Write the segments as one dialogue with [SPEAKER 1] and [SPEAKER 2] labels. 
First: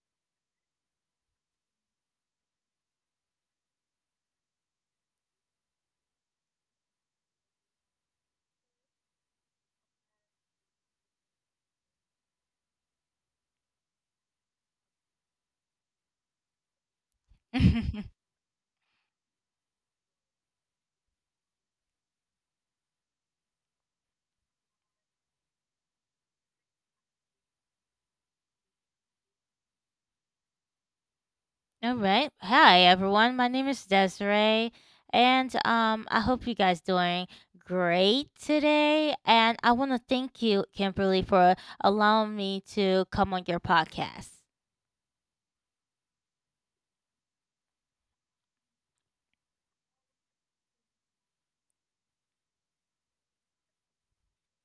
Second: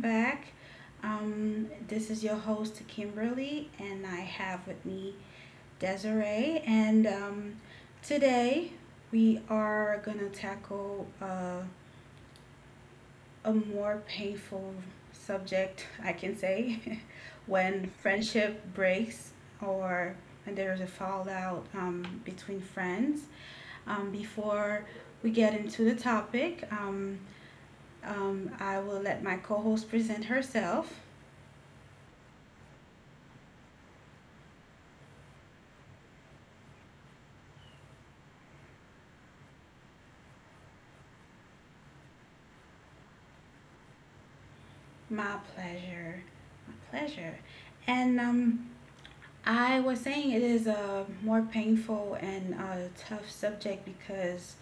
[SPEAKER 1] back. This is your host, Kimberly, and I have with me Desiree. And Today we are going to tackle a more painful subject, I can say, when friendship breaks or when there's a fallout between friends. Before we get into the topic, I will let my co host present herself.
[SPEAKER 2] All right. Hi everyone. My name is Desiree, and I hope you guys doing great today, and I want to thank you, Kimberly, for allowing me to come on your podcast.
[SPEAKER 1] My pleasure. My pleasure. And I was saying it is a more painful and tough subject because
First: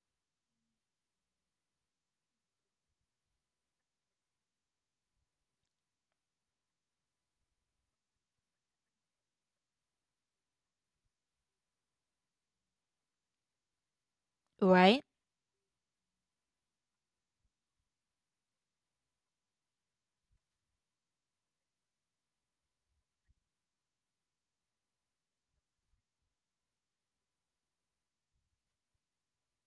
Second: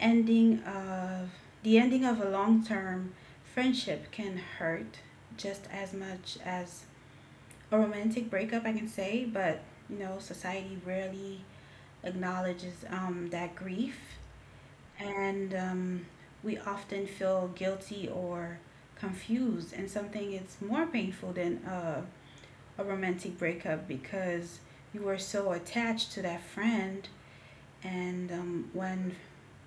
[SPEAKER 1] ending of the ending of a long term friendship can hurt just as much as a romantic breakup, I can say, but you know, society rarely acknowledges that grief,
[SPEAKER 2] Right?
[SPEAKER 1] and we often feel guilty or confused and something it's more painful than a romantic breakup because you were so attached to that friend, and when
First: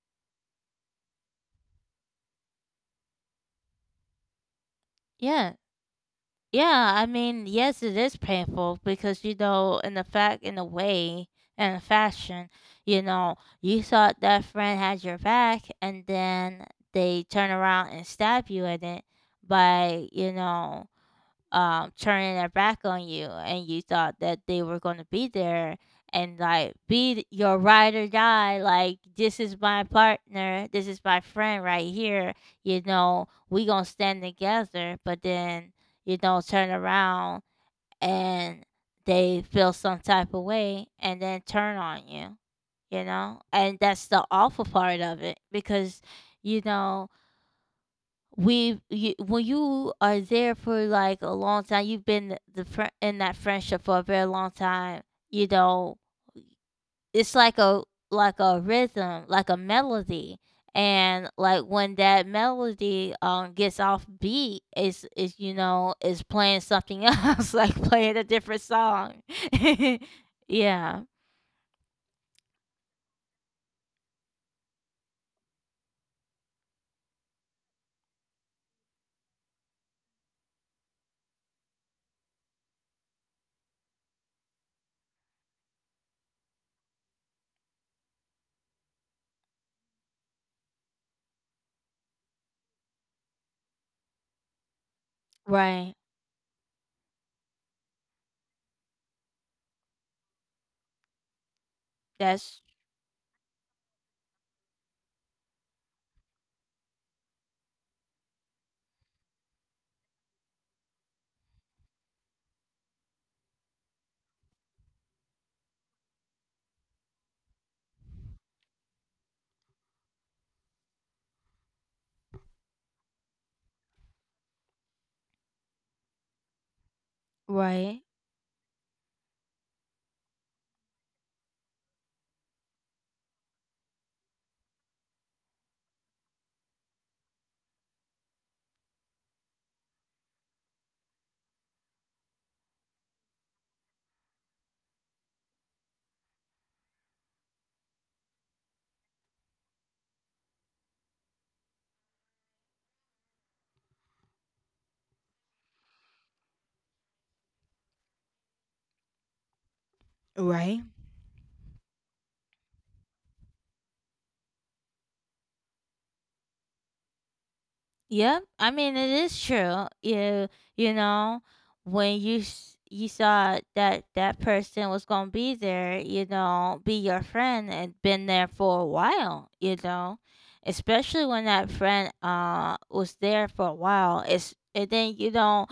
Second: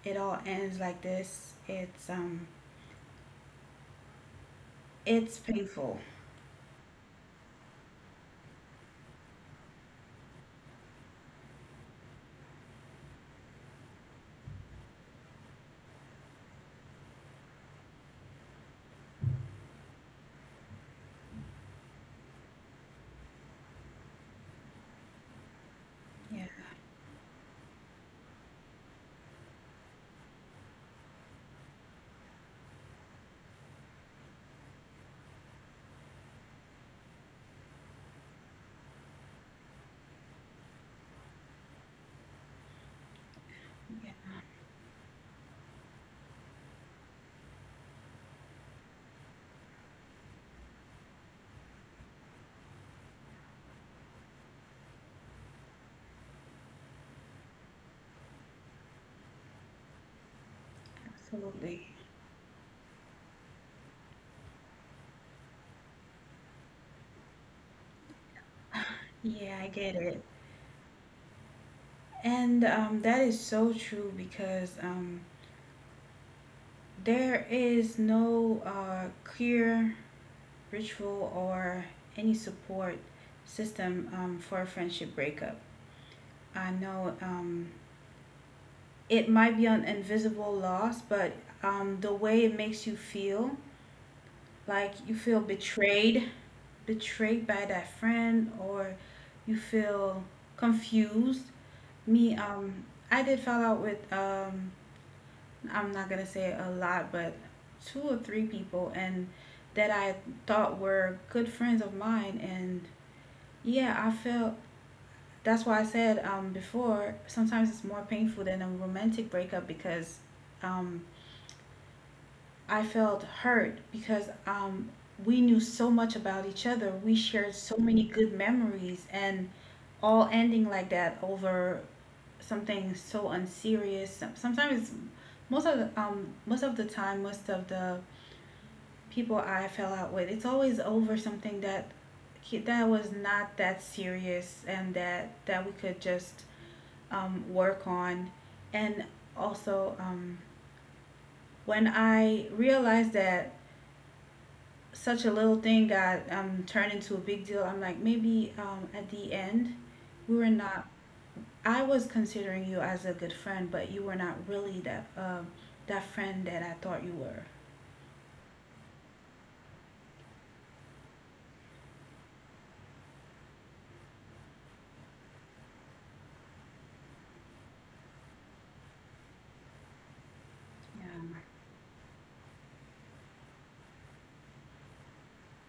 [SPEAKER 1] it all ends like this it's
[SPEAKER 2] Yeah.
[SPEAKER 1] painful.
[SPEAKER 2] Yeah, I mean, yes, it is painful because, you know, in the fact, in a way, in a fashion, you know, you thought that friend had your back, and then they turn around and stab you in it by, you know, turning their back on you. And you thought that they were going to be there and
[SPEAKER 1] Yeah,
[SPEAKER 2] like be your ride or die. Like, this is my partner, this is my friend right here. You know, we gonna stand together, but then, you know, turn around, and they feel some type of way and then turn on you. You know, and that's the
[SPEAKER 1] yeah,
[SPEAKER 2] awful part of it, because, you know, when you are there for like a long time, you've been the fri in that friendship for a very long time. You know, it's like a rhythm, like a melody. And like
[SPEAKER 1] absolutely.
[SPEAKER 2] when that melody gets off beat, is you know is playing something else, like playing a different song.
[SPEAKER 1] Yeah, I get it.
[SPEAKER 2] Yeah.
[SPEAKER 1] And that is so true because there is no clear ritual or any support system for a friendship breakup. I know it might be an invisible loss, but the way it makes you feel, like you feel
[SPEAKER 2] Right.
[SPEAKER 1] betrayed, betrayed by that friend, or you feel confused. Me,
[SPEAKER 2] That's
[SPEAKER 1] um, I did fall out with, I'm not gonna say a lot, but two or three people, and that I thought were good friends of mine, and yeah, I felt. That's why I said before, sometimes it's more painful than a romantic breakup because um, I felt hurt because we knew so much about each other. We shared so
[SPEAKER 2] right.
[SPEAKER 1] many good memories, and all ending like that over something so unserious. Sometimes, most of the most of the time, most of the people I fell out with, it's always over something that that was not that serious and that that we could just work on. And also, when I realized that such a little thing got turned into a big deal, I'm like, maybe at the end, we were
[SPEAKER 2] Right.
[SPEAKER 1] not. I was considering you as a good friend, but you were not really that that friend that I thought you were.
[SPEAKER 2] Yep, I mean, it is true. You know when you you saw that person was gonna be there, you know, be your friend, and been there for a while, you know, especially when
[SPEAKER 1] Yeah.
[SPEAKER 2] that friend was there for a while. It's And then,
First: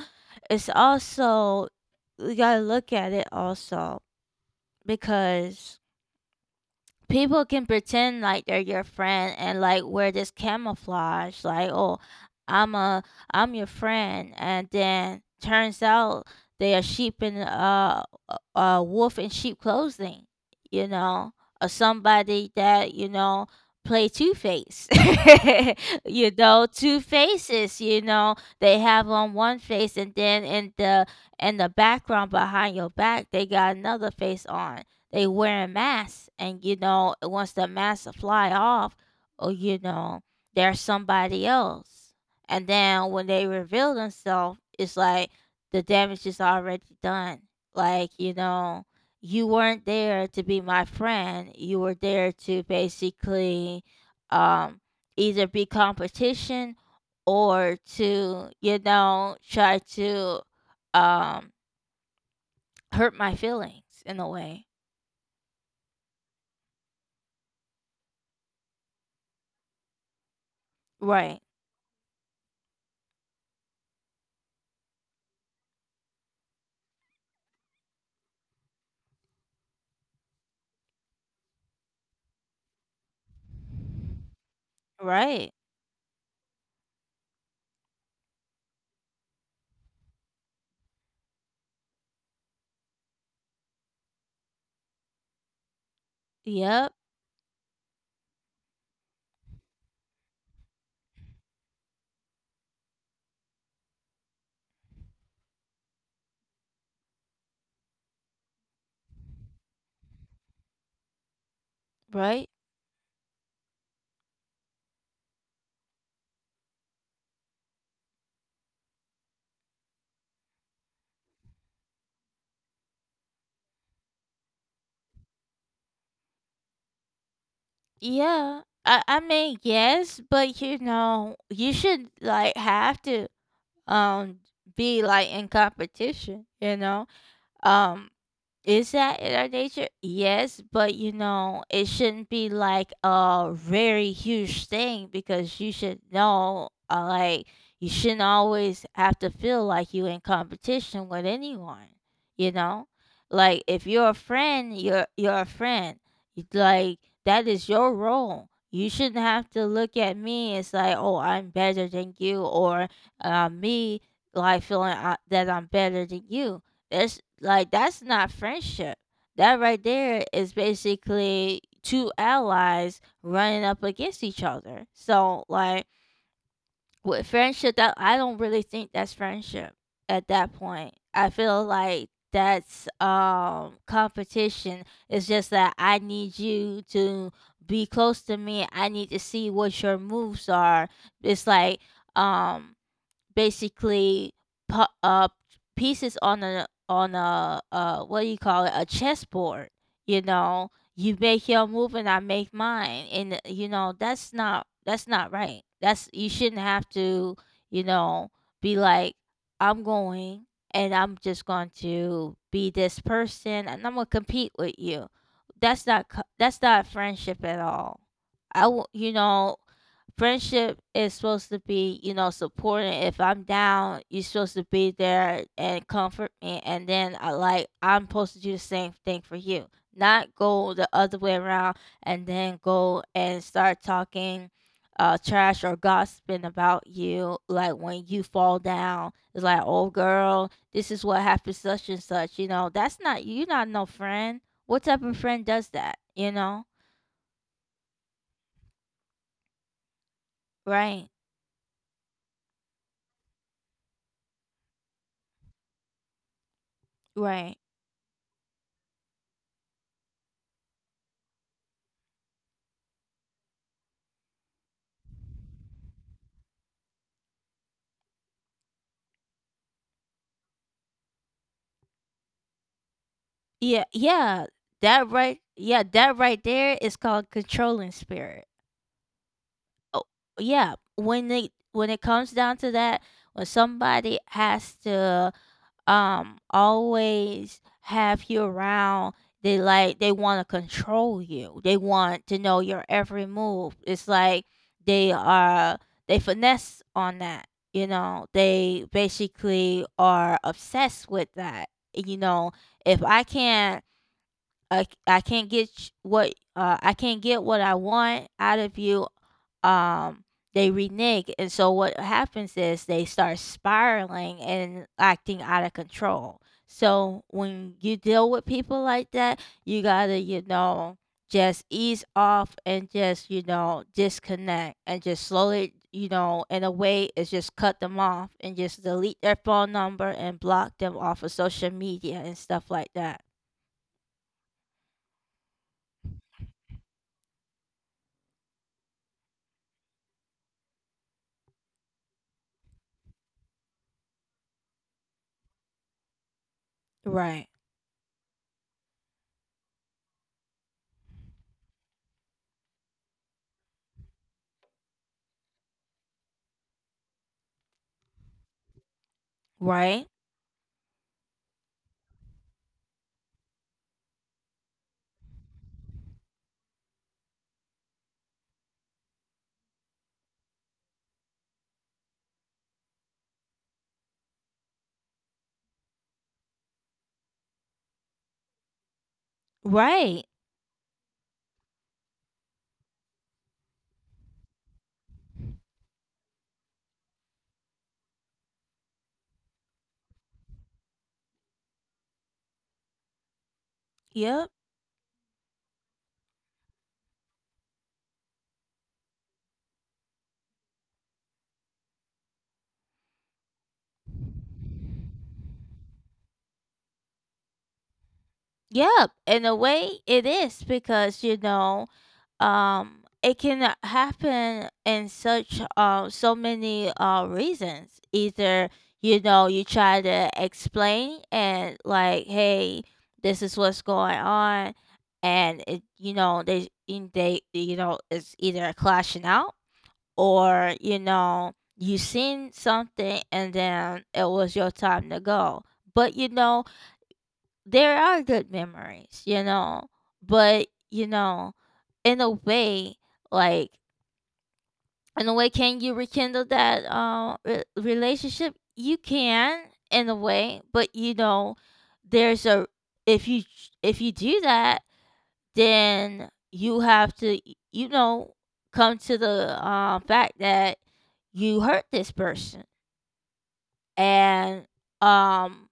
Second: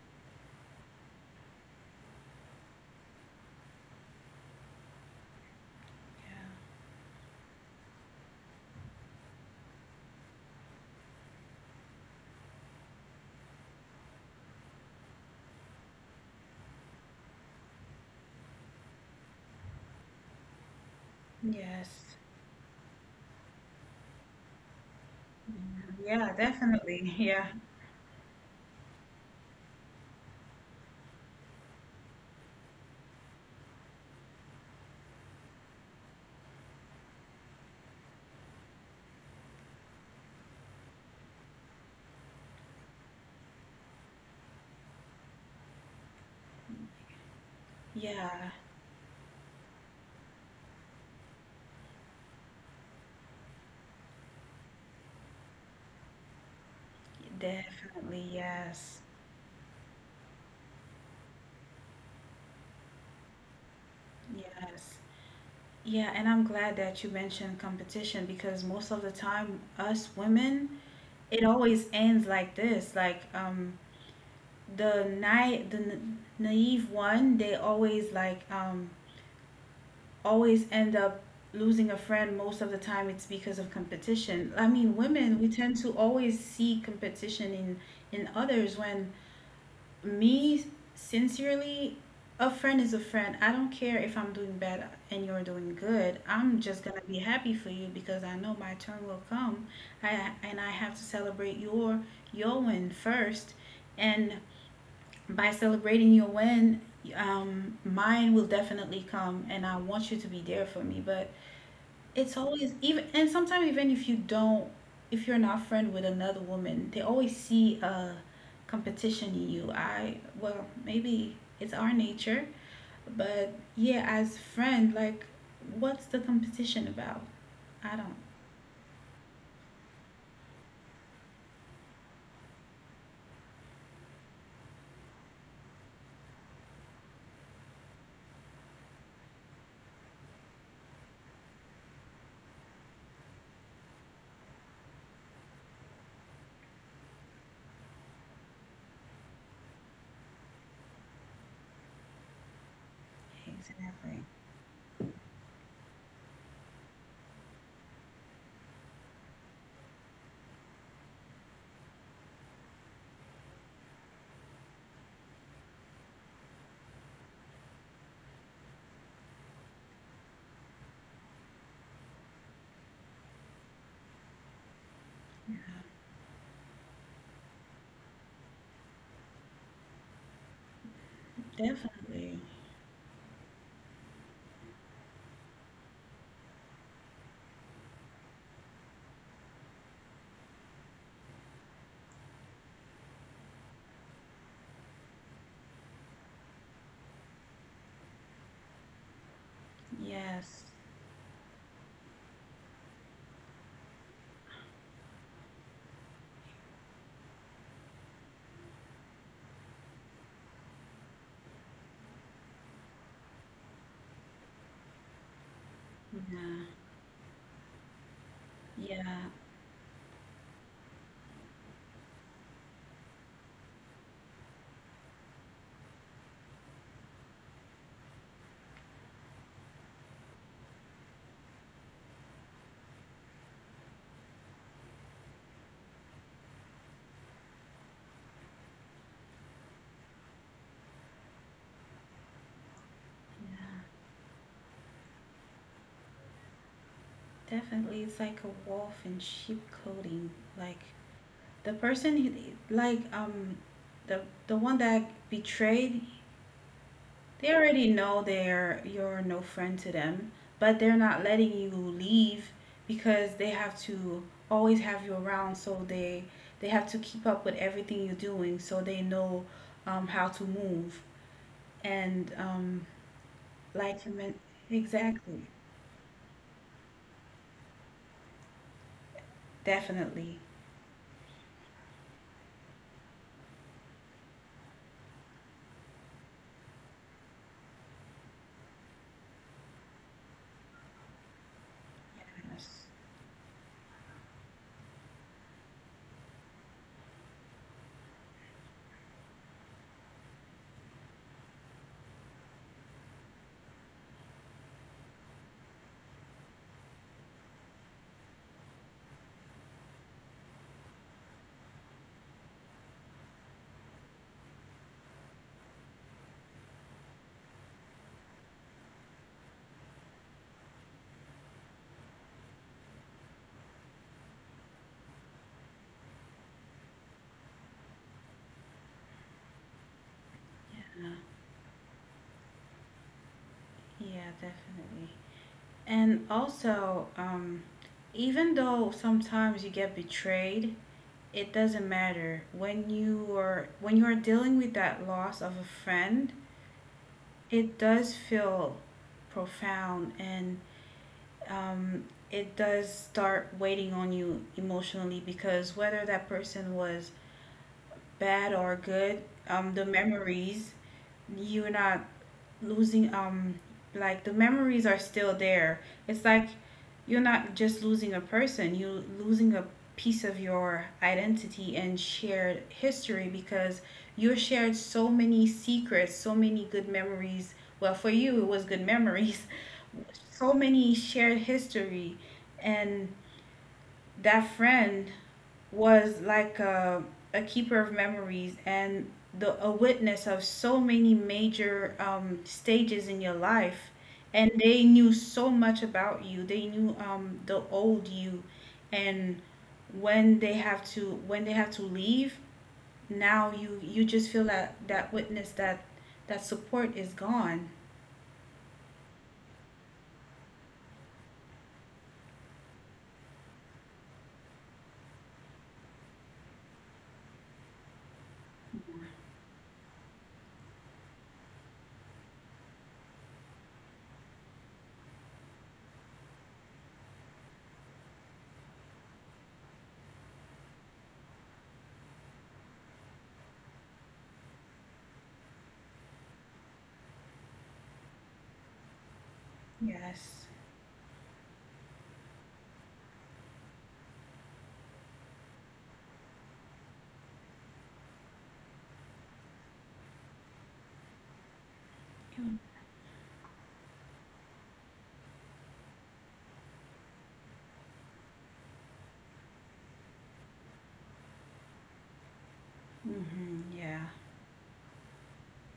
[SPEAKER 2] it's also, we gotta look at it also, because people can pretend like they're your friend and like wear this camouflage, like, oh, i'm a I'm your friend, and then turns out they are sheep in a wolf in sheep clothing, you know.
[SPEAKER 1] Yeah.
[SPEAKER 2] Or
[SPEAKER 1] Yes.
[SPEAKER 2] somebody that, you know, play two face.
[SPEAKER 1] Yeah,
[SPEAKER 2] You know, two
[SPEAKER 1] definitely. Yeah.
[SPEAKER 2] faces, you know, they have on one face, and then in the background behind your back, they got another face on. They wearing masks, and, you know, once the mask fly off, or, you know, they're somebody else. And then when they reveal themselves, it's like the damage is already done. Like, you
[SPEAKER 1] Yeah,
[SPEAKER 2] know, you weren't there to be my friend, you were there to basically, um either be competition, or
[SPEAKER 1] definitely.
[SPEAKER 2] to, you
[SPEAKER 1] Yes.
[SPEAKER 2] know, try to, um hurt my feelings in a way.
[SPEAKER 1] Yes. Yeah, and I'm glad that you mentioned competition because most of the time, us women, it
[SPEAKER 2] Right.
[SPEAKER 1] always ends like this. Like the night, the n- naive one, they always like always end up losing a friend. Most of the time, it's because of competition. I mean, women, we
[SPEAKER 2] Right.
[SPEAKER 1] tend to always see competition in others when me sincerely a friend is a friend. I don't care if I'm doing bad and you're doing good, I'm just
[SPEAKER 2] Yep.
[SPEAKER 1] gonna be happy for you because I know my turn will come. I, and I have to celebrate your win first, and by celebrating your win, mine will definitely come and I want you to be there for me. But it's
[SPEAKER 2] Right.
[SPEAKER 1] always even, and sometimes even if you don't, if you're not friend with another woman, they always see a competition in you. I, well, maybe it's our nature, but yeah, as friend, like what's the competition about? I don't.
[SPEAKER 2] Yeah. I mean, yes, but, you know, you should like have to, um be like in competition, you know. Um Is that in our nature? Yes, but, you know, it shouldn't be like a very huge thing, because you should know, like, you shouldn't always have to feel like you in competition with anyone, you know? Like, if you're a
[SPEAKER 1] Exactly.
[SPEAKER 2] friend, you're a friend. Like, that is your role. You shouldn't have to look at me as like, oh, I'm better than you, or me, like, feeling that I'm better than you. That's not friendship. That right there is basically two allies running up against each other. So, like, with friendship, that I don't really think that's friendship at that point. I feel like
[SPEAKER 1] Definitely.
[SPEAKER 2] that's competition. It's just that I need you to be close to me. I need to see what your moves are. It's like, um basically, pu- uh pieces on a what do you call it, a chessboard. You
[SPEAKER 1] Yes.
[SPEAKER 2] know, you make your move, and I make mine, and, you know, that's not right. that's You shouldn't have to, you know, be like, I'm going, and I'm just going to be this person, and I'm going to compete with you. that's not co- that's
[SPEAKER 1] Yeah.
[SPEAKER 2] not friendship at all. I will you
[SPEAKER 1] Yeah.
[SPEAKER 2] know Friendship is supposed to be, you know, supporting. If I'm down, you're supposed to be there and comfort me. And then I, like, I'm supposed to do the same thing for you. Not go the other way around, and then go and start talking trash or gossiping about you like when you fall down. It's like, oh girl, this is what happened such and such, you know. That's not You're not
[SPEAKER 1] Yeah.
[SPEAKER 2] no friend. What type of friend does that? You know?
[SPEAKER 1] Definitely. It's like a wolf in sheep clothing. Like
[SPEAKER 2] Right.
[SPEAKER 1] the person who, like um the one that betrayed. They
[SPEAKER 2] Right.
[SPEAKER 1] already know they're you're no friend to them, but they're not letting you leave because they have to always have you around. So they have to keep up with everything you're doing, so they know how to move. And
[SPEAKER 2] Yeah,
[SPEAKER 1] Like you meant,
[SPEAKER 2] yeah,
[SPEAKER 1] exactly,
[SPEAKER 2] yeah, that right there is called controlling spirit. Oh,
[SPEAKER 1] definitely.
[SPEAKER 2] yeah, when they when it comes down to that, when somebody has to, always have you around, they like they want to control you. They want to know
[SPEAKER 1] Yes.
[SPEAKER 2] your every move. It's like they are, they finesse on that. You know, they basically are obsessed with that. You know, if I can't, I c- I can't get sh- what I can't get what I want out of you. Um, they renege, and so what happens is they start spiraling and acting out of control. So when you deal with people like that, you gotta, you know, just ease off, and just, you know, disconnect, and just slowly, you know, in a way, is just cut them off, and just delete their phone number, and block them
[SPEAKER 1] Yeah,
[SPEAKER 2] off of social media and stuff like that.
[SPEAKER 1] yeah, definitely. And also, even though sometimes you get betrayed, it doesn't matter. When you are dealing with that loss of a friend,
[SPEAKER 2] Right.
[SPEAKER 1] it does feel profound, and um, it does start waiting on you emotionally because whether that person was bad or good, the
[SPEAKER 2] Right.
[SPEAKER 1] memories, you're not losing like the memories are still there. It's like you're not just losing a person, you're losing a piece of your identity and shared history because you shared so many secrets, so many good memories. Well, for you, it was good memories,
[SPEAKER 2] Right.
[SPEAKER 1] so many shared history, and that friend was like a keeper of memories and a witness of so many major stages in your life. And
[SPEAKER 2] Yep.
[SPEAKER 1] they knew so much about you. They knew the old you, and when they have to leave, now you just feel that that witness that that support is gone.
[SPEAKER 2] Yep. In a way, it is, because, you know, it can happen in such so many reasons. Either, you know, you try to explain and, like, hey, this is what's going on, and it, you know, they they, you know, it's either clashing out, or, you know, you seen something, and then it was your time to go. But, you know, there are good memories, you know,
[SPEAKER 1] Yes.
[SPEAKER 2] but, you know, in a way, like, in a way, can you rekindle that, relationship? You can, in a way, but, you know, there's a if you if you do that, then you have to, you know, come to the, fact that you hurt this person.
[SPEAKER 1] Mm-hmm. Yeah.
[SPEAKER 2] And um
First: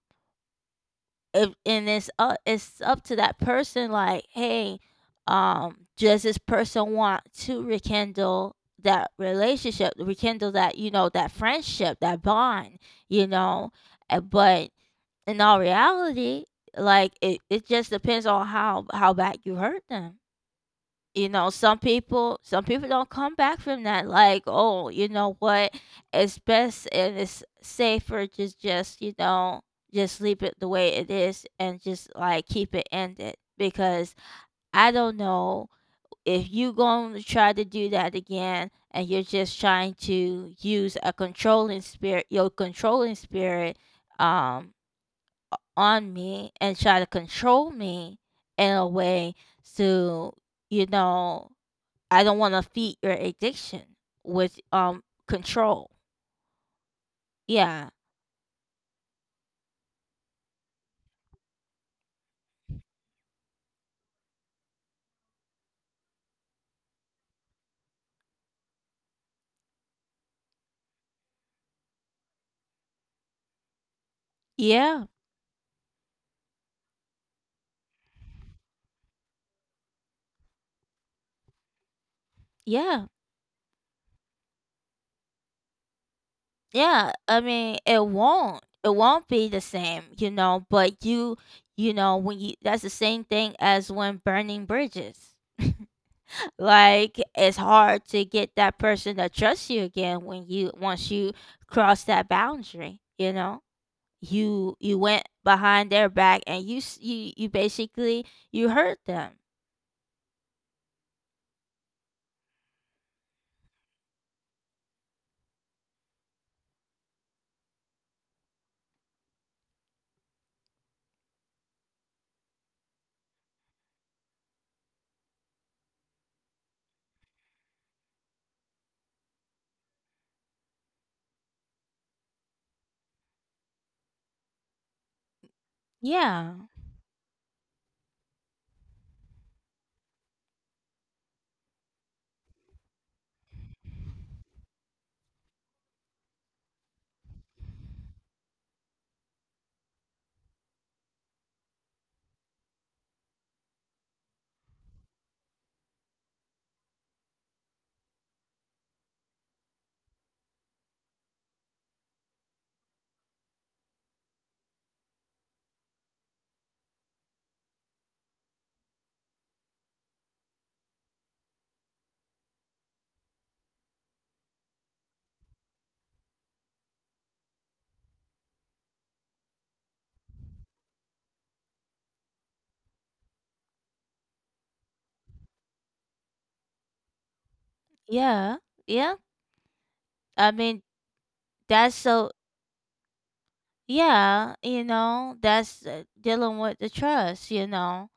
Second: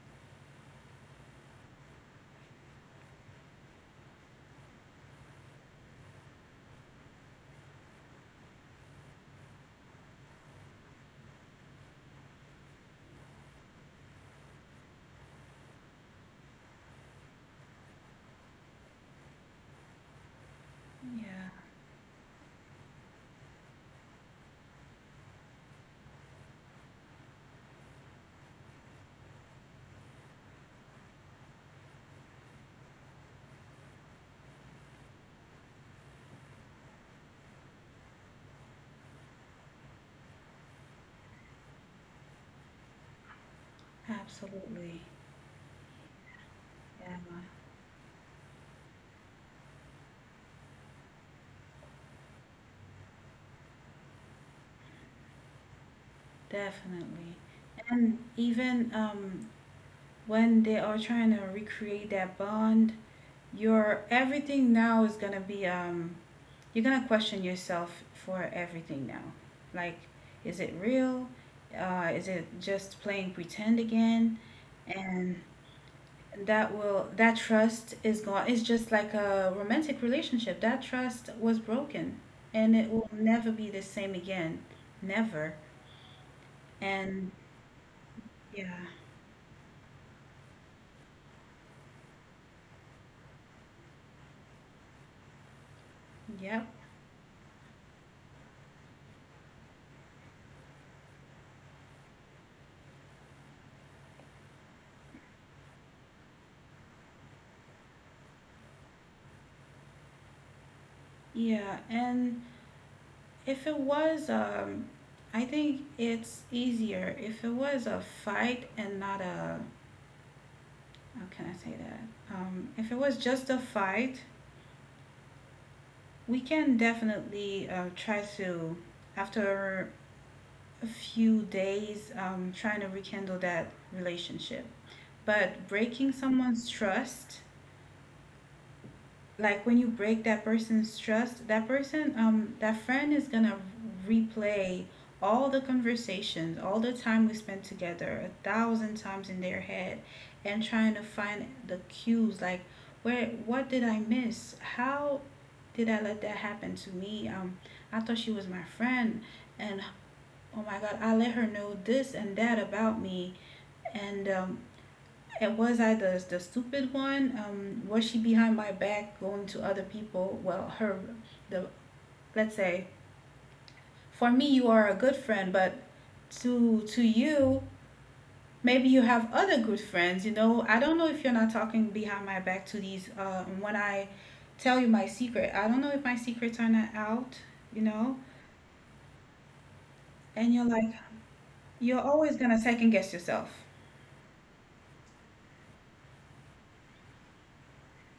[SPEAKER 2] if and it's up to that person. Like, hey, does this person want to rekindle that relationship, rekindle that, you know, that friendship, that bond. you know but in all reality, like, it just depends on how bad you hurt them. You know,
[SPEAKER 1] Yeah.
[SPEAKER 2] some people don't come back from that. Like, oh, you know what, it's best, and it's safer to just, you know, just leave it the way it is, and just like keep it ended, because I don't know if you going to try to do that again, and you're just trying to use a controlling spirit your controlling spirit, um
[SPEAKER 1] Absolutely.
[SPEAKER 2] on me and try to
[SPEAKER 1] Yeah.
[SPEAKER 2] control me in a way to you know I don't want to feed your addiction with, control.
[SPEAKER 1] Definitely.
[SPEAKER 2] Yeah.
[SPEAKER 1] And even when they are trying to recreate that bond, your everything now is gonna be you're gonna question yourself for everything now. Like, is it real? Is it just playing pretend again?
[SPEAKER 2] Yeah.
[SPEAKER 1] And that will that trust is gone. It's just like a romantic relationship. That trust was broken, and it will
[SPEAKER 2] Yeah.
[SPEAKER 1] never be the same again. Never.
[SPEAKER 2] Yeah.
[SPEAKER 1] And
[SPEAKER 2] I mean, it won't.
[SPEAKER 1] yeah,
[SPEAKER 2] It won't be the same, you know, but you know, when you that's the same thing as when burning bridges.
[SPEAKER 1] yep.
[SPEAKER 2] Like, it's hard to get that person to trust you again, when you once you cross that boundary, you know? You went behind their back, and you basically you hurt them.
[SPEAKER 1] Yeah, and if it was, I think it's easier if it was a fight and not a, how can I say that? If it was just a fight, we can definitely try to, after a few days, trying to rekindle that relationship. But breaking
[SPEAKER 2] Yeah.
[SPEAKER 1] someone's trust, like when you break that person's trust, that person, that friend is gonna replay all the conversations, all the time we spent together, a thousand times in their head, and trying to find the cues, like where, what did I miss? How did I let that happen to me? I thought she was my friend, and oh my God, I let her know this and that about me, and um, and was I the stupid one? Was she behind my back going to other people? Well, her, the, let's say for me you are a good friend, but to you maybe you have other good friends. You know, I don't know if you're not talking behind my back to these. When I tell you my secret, I don't know if my secrets are not out. You know,
[SPEAKER 2] Yeah. Yeah.
[SPEAKER 1] and
[SPEAKER 2] I
[SPEAKER 1] you're
[SPEAKER 2] mean,
[SPEAKER 1] like,
[SPEAKER 2] that's
[SPEAKER 1] you're
[SPEAKER 2] so,
[SPEAKER 1] always gonna second guess yourself.
[SPEAKER 2] yeah, that's dealing with the trust.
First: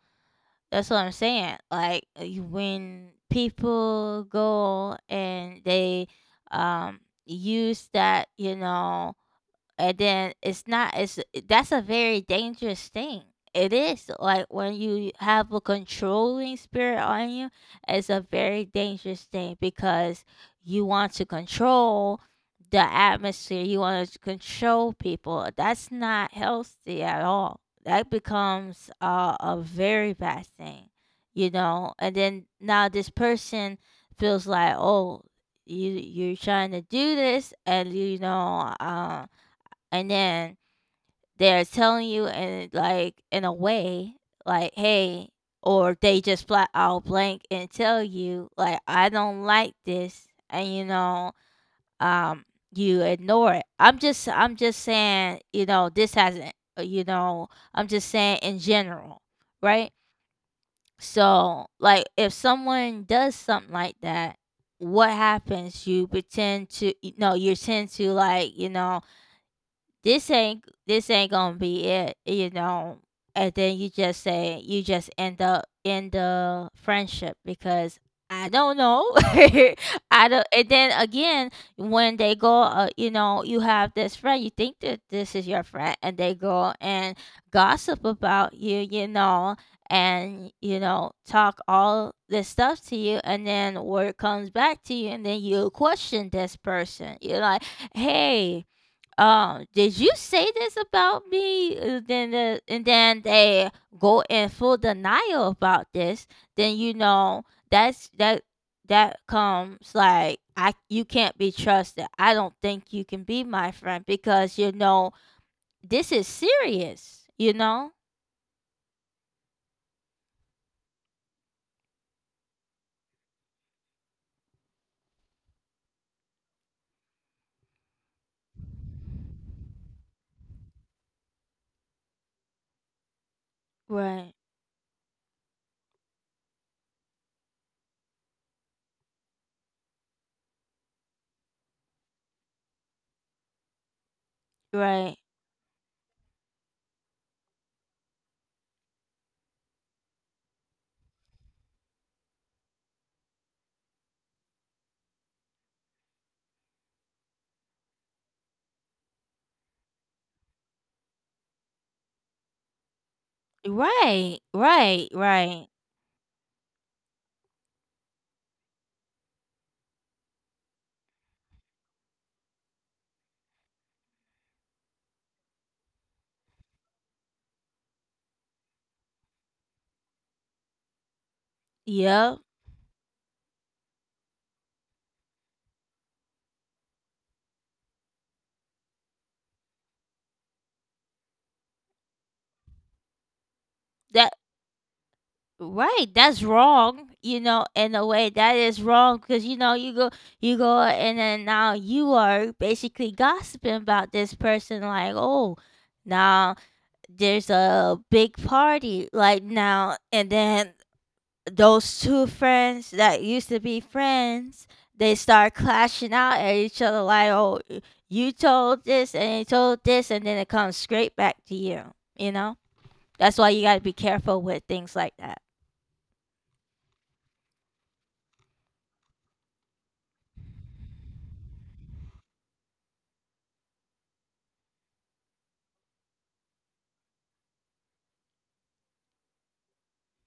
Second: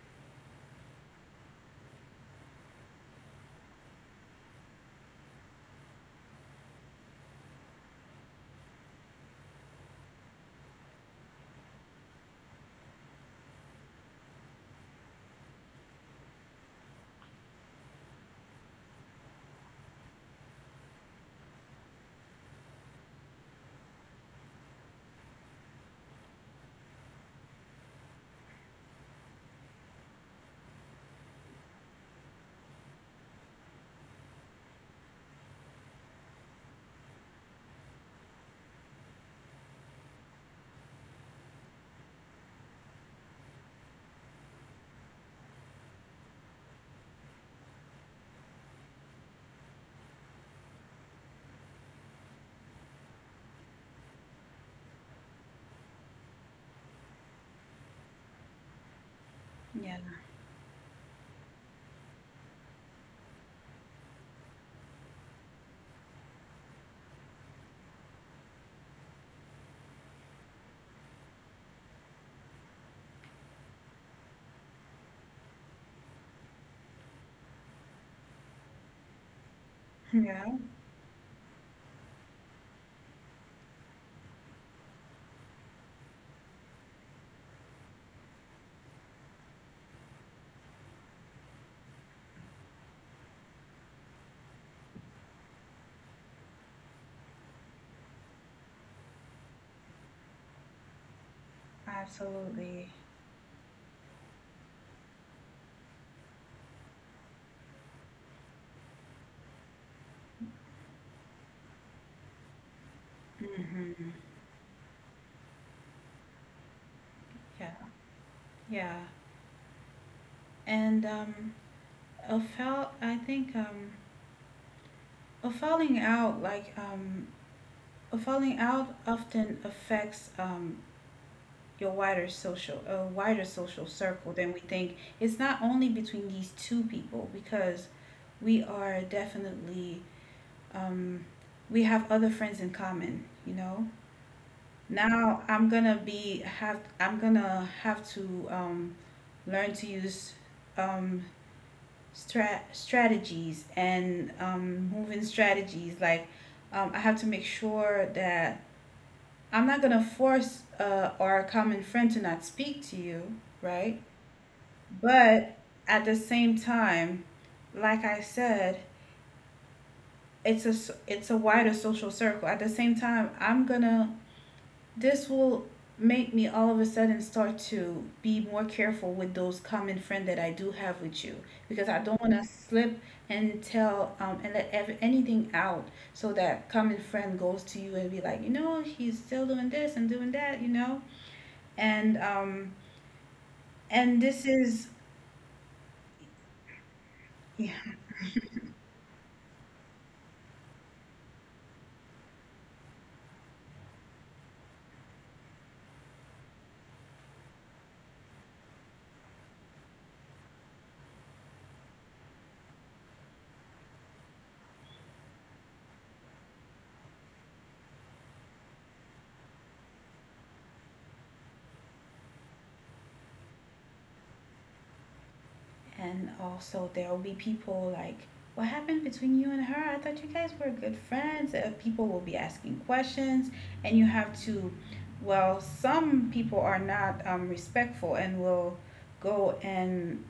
[SPEAKER 2] That's what I'm saying. Like, when people go, and they, um, use that, you know, and then it's not, it's, that's a very dangerous thing. It is like when you have a controlling spirit on you, it's a very dangerous thing, because you want to control the atmosphere, you want to control people. That's not healthy at all. That becomes, a very bad thing. You know, and then now this person feels like, oh, you're trying to do this, and, you know, and then they're telling you in, like, in a way, like, hey. Or they just flat out blank and tell you, like, I don't like this. And, you know, um you ignore it. I'm just saying, you know, this hasn't, uh, you know I'm just saying in general. Right?
[SPEAKER 1] Yeah,
[SPEAKER 2] So, like, if someone does something like that, what happens? You pretend to No, you tend to, like, you know, this ain't gonna be it, you know. And then you just end up in the friendship because I don't know. I don't.
[SPEAKER 1] yeah,
[SPEAKER 2] And then again, when they go, you have this friend. You think that this is your friend, and they go and gossip about you, and, talk all this stuff to you, and then word comes back to you, and then you question this person. You're like, hey, did you say this about me? Uh, then the, and
[SPEAKER 1] absolutely.
[SPEAKER 2] then they go in full denial about this. Then you know that's that comes like, I, you can't be trusted. I don't think you can be my friend
[SPEAKER 1] Hmm.
[SPEAKER 2] because, you know, this is serious, you
[SPEAKER 1] Yeah,
[SPEAKER 2] know?
[SPEAKER 1] yeah. And A fall, I think, a falling out, like, a falling out often affects a wider social
[SPEAKER 2] right
[SPEAKER 1] circle than we think. It's not only between these two people because we are definitely, um, we have other friends in common, you know.
[SPEAKER 2] right
[SPEAKER 1] Now I'm gonna I'm gonna have to learn to use um, strategies and moving strategies. Like, I have to make sure that I'm not gonna force our common friend to not speak to you, right?
[SPEAKER 2] right right
[SPEAKER 1] But
[SPEAKER 2] right
[SPEAKER 1] at the same time, like I said, it's a wider social circle. At the same time, I'm gonna, this will make me all of a sudden start to be more careful with those common friend that I do have with you because I don't want to
[SPEAKER 2] Yep.
[SPEAKER 1] slip and tell and anything out, so that common friend goes to you and be like, you know, he's still doing this and doing that, you know, and um, and
[SPEAKER 2] that
[SPEAKER 1] this is
[SPEAKER 2] Right, that's wrong, you know,
[SPEAKER 1] yeah.
[SPEAKER 2] in a way that is wrong because, you know, you go and then now you are basically gossiping about this person like, "Oh, now there's a big party like now." And then those two friends that used to be friends, they start clashing out at each other like, "Oh, you told this and you told this," and then it comes straight back to you, you know? That's why you got to be careful with things like that.
[SPEAKER 1] And also, there will be people like, what happened between you and her? I thought you guys were good friends. People will be asking questions, and you have to, well, some people are not respectful and will go and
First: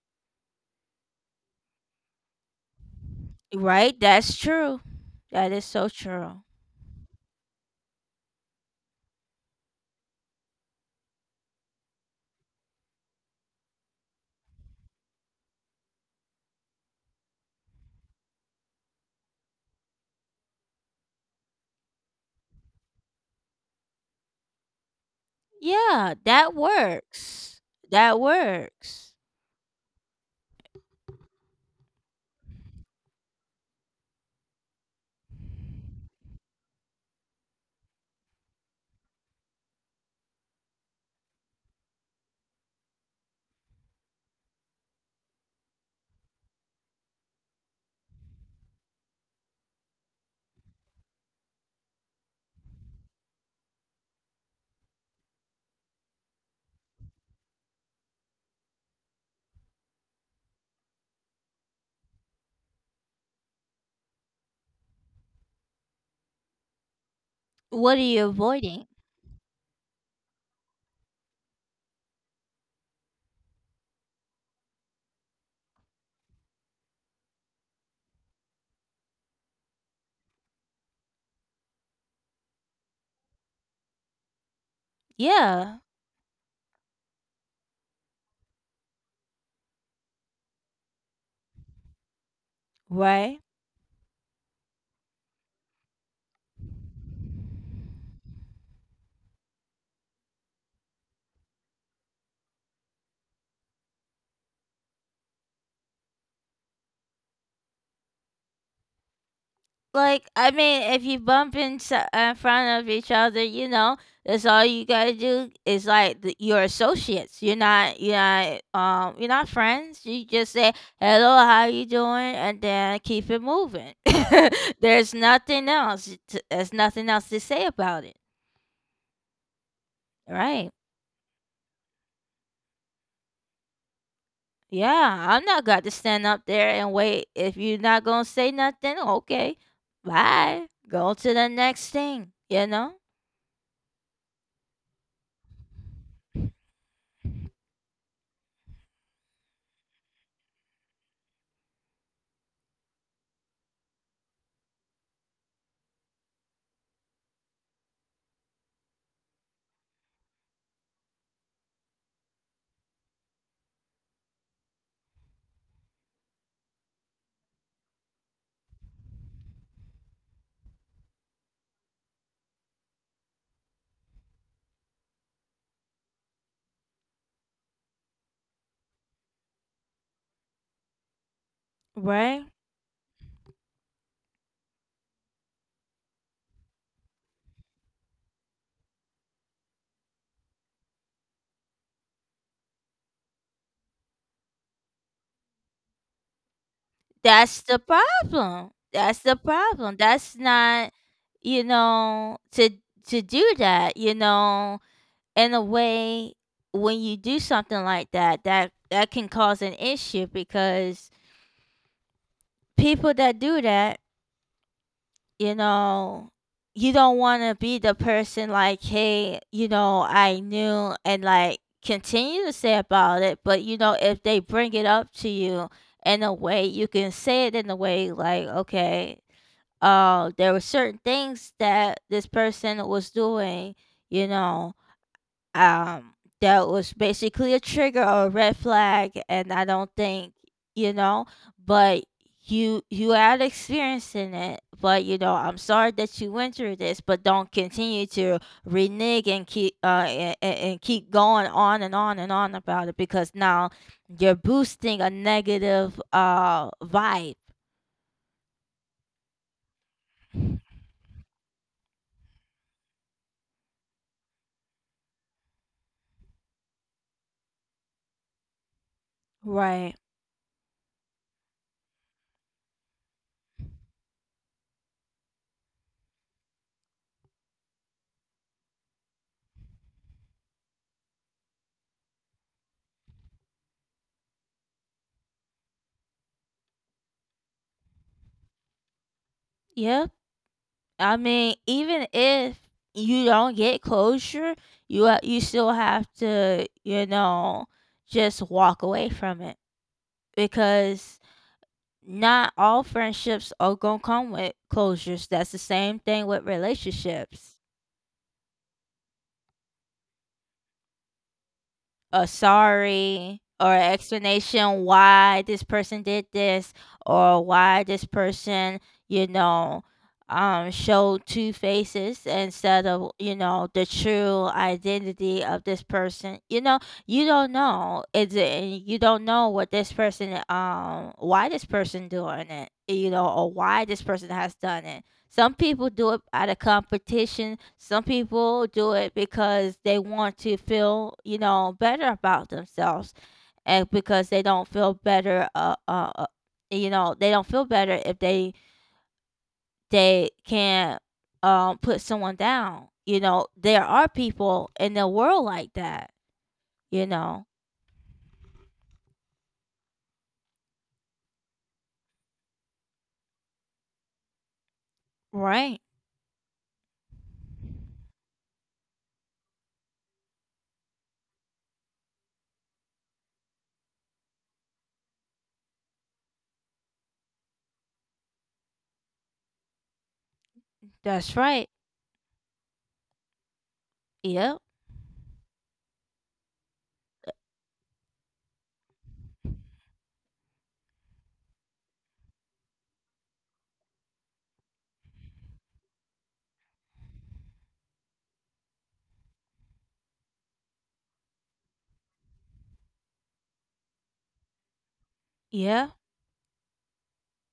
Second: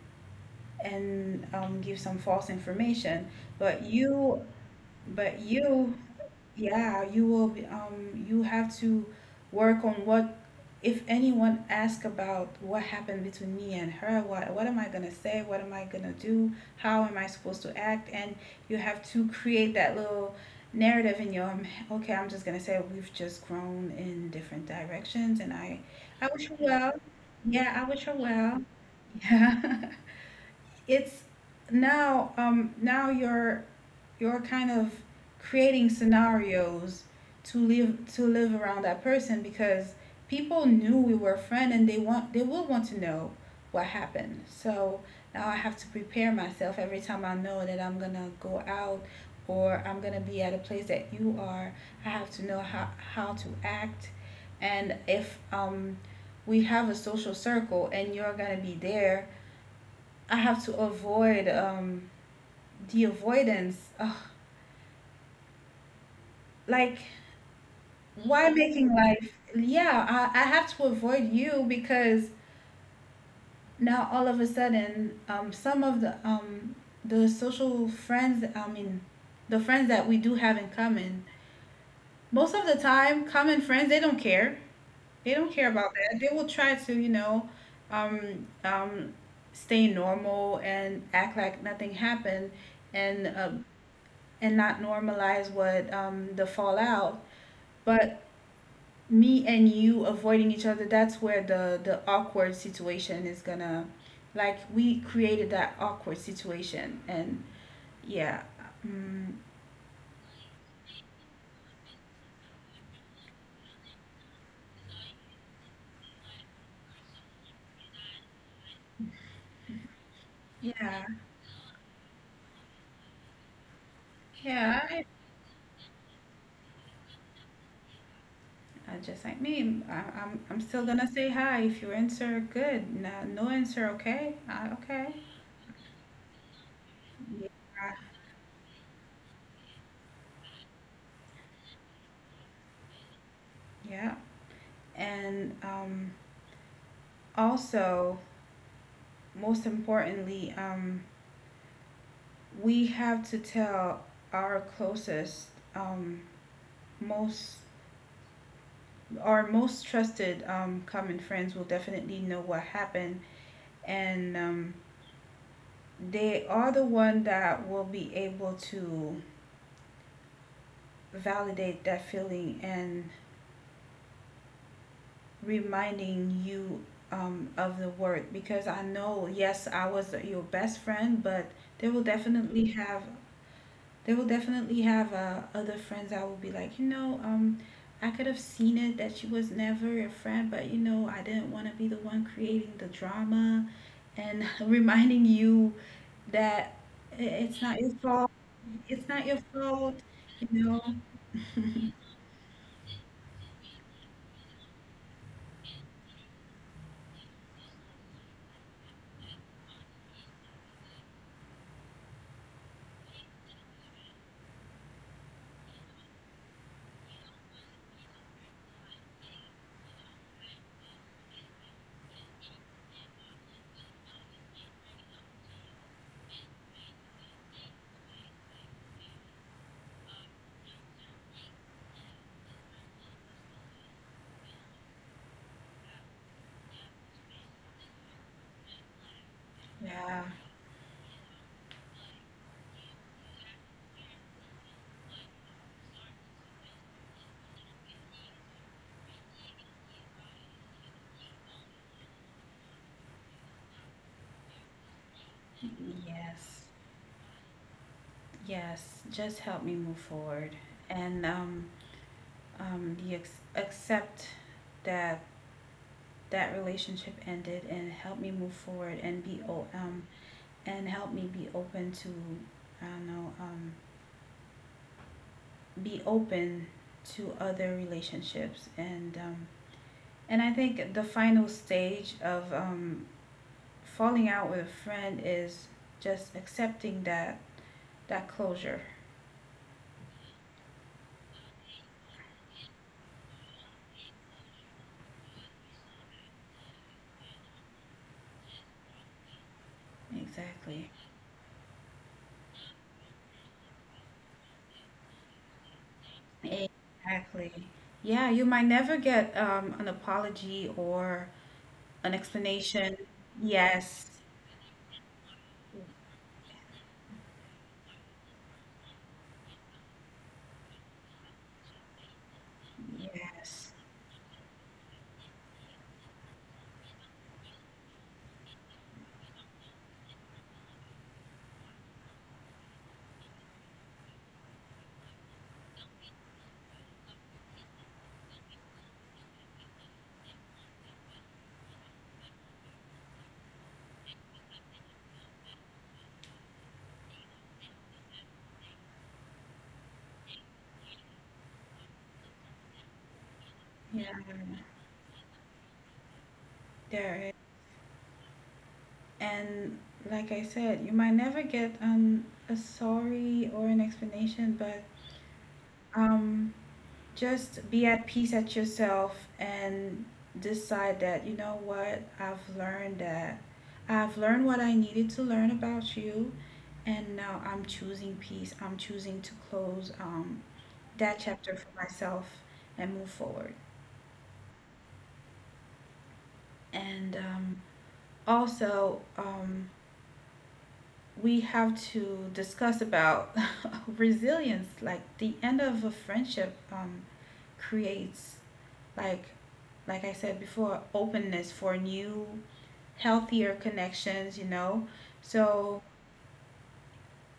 [SPEAKER 1] give some false information. But
[SPEAKER 2] Right? That's
[SPEAKER 1] you,
[SPEAKER 2] true.
[SPEAKER 1] but
[SPEAKER 2] That is so
[SPEAKER 1] you,
[SPEAKER 2] true.
[SPEAKER 1] yeah, you will be, you have to work on what if anyone asks about what happened between me and her, what am I gonna say? What am I gonna do? How am I supposed to act? And you have to create that little narrative in your okay, I'm just gonna say we've just grown in different directions and
[SPEAKER 2] Yeah,
[SPEAKER 1] I
[SPEAKER 2] that
[SPEAKER 1] wish her well.
[SPEAKER 2] works.
[SPEAKER 1] Yeah, I wish
[SPEAKER 2] That
[SPEAKER 1] her well.
[SPEAKER 2] works.
[SPEAKER 1] Yeah. It's now now you're kind of creating scenarios to live around that person because people knew we were a friend and they will want to know what happened. So now I have to prepare myself every time I know that I'm gonna go out or I'm gonna be at a place that you are. I have to know how to act, and if we have a social circle and you're gonna be there, I have to avoid the avoidance. Ugh, like
[SPEAKER 2] What are you
[SPEAKER 1] why making
[SPEAKER 2] avoiding?
[SPEAKER 1] life? Yeah, I have to avoid you because now all of a sudden, some of the social friends, I mean, the friends that we do have in common, most of the time, common friends, they don't care. They don't care
[SPEAKER 2] Yeah,
[SPEAKER 1] about that. They will try to, um, um, stay normal and act like nothing happened, and
[SPEAKER 2] right?
[SPEAKER 1] um, and not normalize what the fallout. But me and you avoiding each other, that's where the awkward situation is gonna, like, we created that awkward situation. Yeah mm,
[SPEAKER 2] Like, I mean, if you bump in front of each other, you know, that's all you gotta do is like the, your associates. You're not friends. You just say
[SPEAKER 1] yeah,
[SPEAKER 2] hello, how you doing, and then keep it moving.
[SPEAKER 1] yeah,
[SPEAKER 2] There's nothing else, there's nothing else to say about it,
[SPEAKER 1] I just, like, me, I'm
[SPEAKER 2] right?
[SPEAKER 1] still gonna say hi. If you answer, good. No, no answer, okay.
[SPEAKER 2] Yeah, I'm not got to stand up there and wait.
[SPEAKER 1] Yeah,
[SPEAKER 2] If you're not gonna say nothing, okay, bye. Go to the next thing. You know,
[SPEAKER 1] yeah. And also, most importantly, we have to tell our closest, um most, our most trusted, common friends will definitely know what happened, and they are the one that will be able to validate that feeling and reminding you, of the word, because I know, yes, I was your best friend, but they will
[SPEAKER 2] right?
[SPEAKER 1] definitely have. They will definitely have, other friends. I will be like, I could have seen it that she was never your friend, but you know, I didn't want to be the one creating the drama and reminding you that it's
[SPEAKER 2] That's
[SPEAKER 1] not
[SPEAKER 2] the
[SPEAKER 1] your fault.
[SPEAKER 2] problem.
[SPEAKER 1] It's
[SPEAKER 2] That's
[SPEAKER 1] not
[SPEAKER 2] the
[SPEAKER 1] your
[SPEAKER 2] problem.
[SPEAKER 1] fault,
[SPEAKER 2] That's
[SPEAKER 1] you know.
[SPEAKER 2] not, you know, to do that. You know, in a way, when you do something like that, that can cause an issue because people that do that, you know, you don't want to be the person like, hey, you know, I knew, and like continue to say about it. But you know, if they bring it up to you, in a way you can say it in a way like, okay, there were certain things that this person was doing, you know, um that was basically a trigger or a red flag. And I don't
[SPEAKER 1] Yeah,
[SPEAKER 2] think, you know, but you had experience in it. But you know, I'm sorry that you went through this, but don't continue to renege and keep and keep going on and on and on about it, because now you're boosting a negative
[SPEAKER 1] yes,
[SPEAKER 2] vibe,
[SPEAKER 1] yes. Just help me move forward and accept that that relationship ended, and help me move forward and be
[SPEAKER 2] right?
[SPEAKER 1] and help me be open to, I don't know, be open to other relationships, and and I think the final stage of, falling out with a friend is just accepting that, that closure.
[SPEAKER 2] Yeah, I mean, even if you don't get closure, you still have to, you know, just walk away from it
[SPEAKER 1] Exactly.
[SPEAKER 2] because not all friendships are gonna come with closures. That's the same thing with relationships.
[SPEAKER 1] Exactly. Yeah, you might never get, an apology or
[SPEAKER 2] A
[SPEAKER 1] an explanation.
[SPEAKER 2] sorry or an
[SPEAKER 1] Yes,
[SPEAKER 2] explanation why this person did this, or why this person, you know, showed two faces instead of, you know, the
[SPEAKER 1] yes.
[SPEAKER 2] true identity of this person. You know, you don't know. It's, and you don't know what this person, why this person doing it, you know, or why this person has done it. Some people do it out of competition. Some people do it because they want to feel, you know, better about themselves, and because they don't feel better. You know, they don't feel better if they, they can not put someone down. You know, there are
[SPEAKER 1] Yeah,
[SPEAKER 2] people in the world like that. You know,
[SPEAKER 1] there. And like I said, you might never get an a sorry or an explanation, but
[SPEAKER 2] right?
[SPEAKER 1] um just be at peace at yourself and decide that, you know what, I've learned that. I've learned what I needed to learn about you, and now I'm choosing peace. I'm choosing to close that
[SPEAKER 2] That's right.
[SPEAKER 1] chapter for myself and move forward.
[SPEAKER 2] Yep.
[SPEAKER 1] And also, we have to discuss about resilience, like the end of a friendship, creates, like like I said before, openness for new healthier connections, you know.
[SPEAKER 2] Yeah.
[SPEAKER 1] So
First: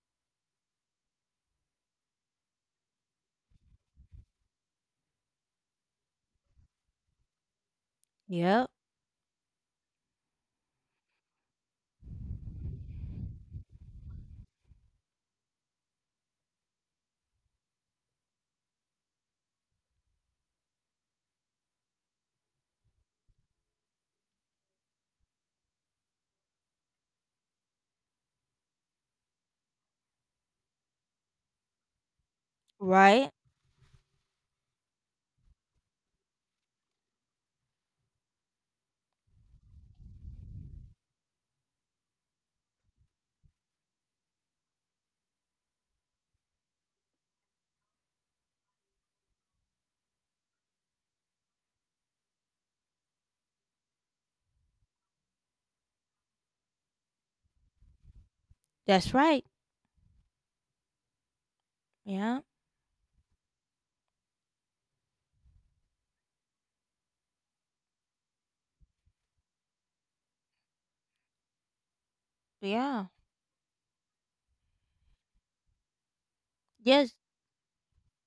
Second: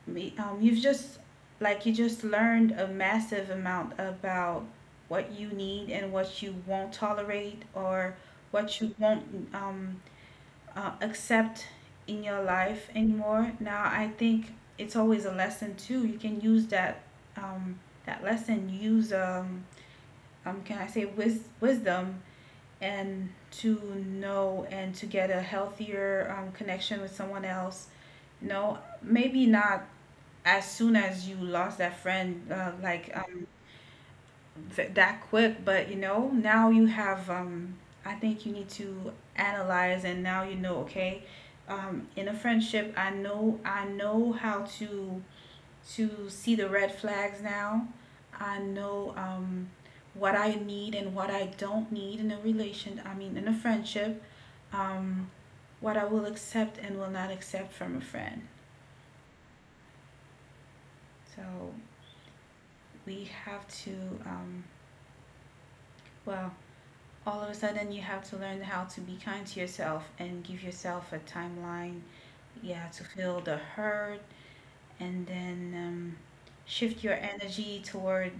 [SPEAKER 1] you've just, like, you just learned a massive amount about what you need and what you won't tolerate, or
[SPEAKER 2] Yep.
[SPEAKER 1] what you won't, um, accept in your life anymore. Now I think it's always a lesson too. You can use that, um, that lesson. Use, can I say wisdom, and to know and to get a healthier, connection with someone else. No, maybe not as soon as you lost that friend, like
[SPEAKER 2] Right.
[SPEAKER 1] that quick. But you know, now you have. I think you need to analyze, and now you know. Okay, in a friendship, I know how to see the red flags now. I know, what I need and what I don't need in a relation. I mean, in a friendship, um, what I will accept and will not accept from a friend.
[SPEAKER 2] That's right.
[SPEAKER 1] So
[SPEAKER 2] Yeah.
[SPEAKER 1] we have to. Um, well, all of a sudden you have to learn how to be kind to yourself and give yourself a timeline. Yeah, to
[SPEAKER 2] Yeah.
[SPEAKER 1] feel the hurt, and then shift your
[SPEAKER 2] Yes.
[SPEAKER 1] energy toward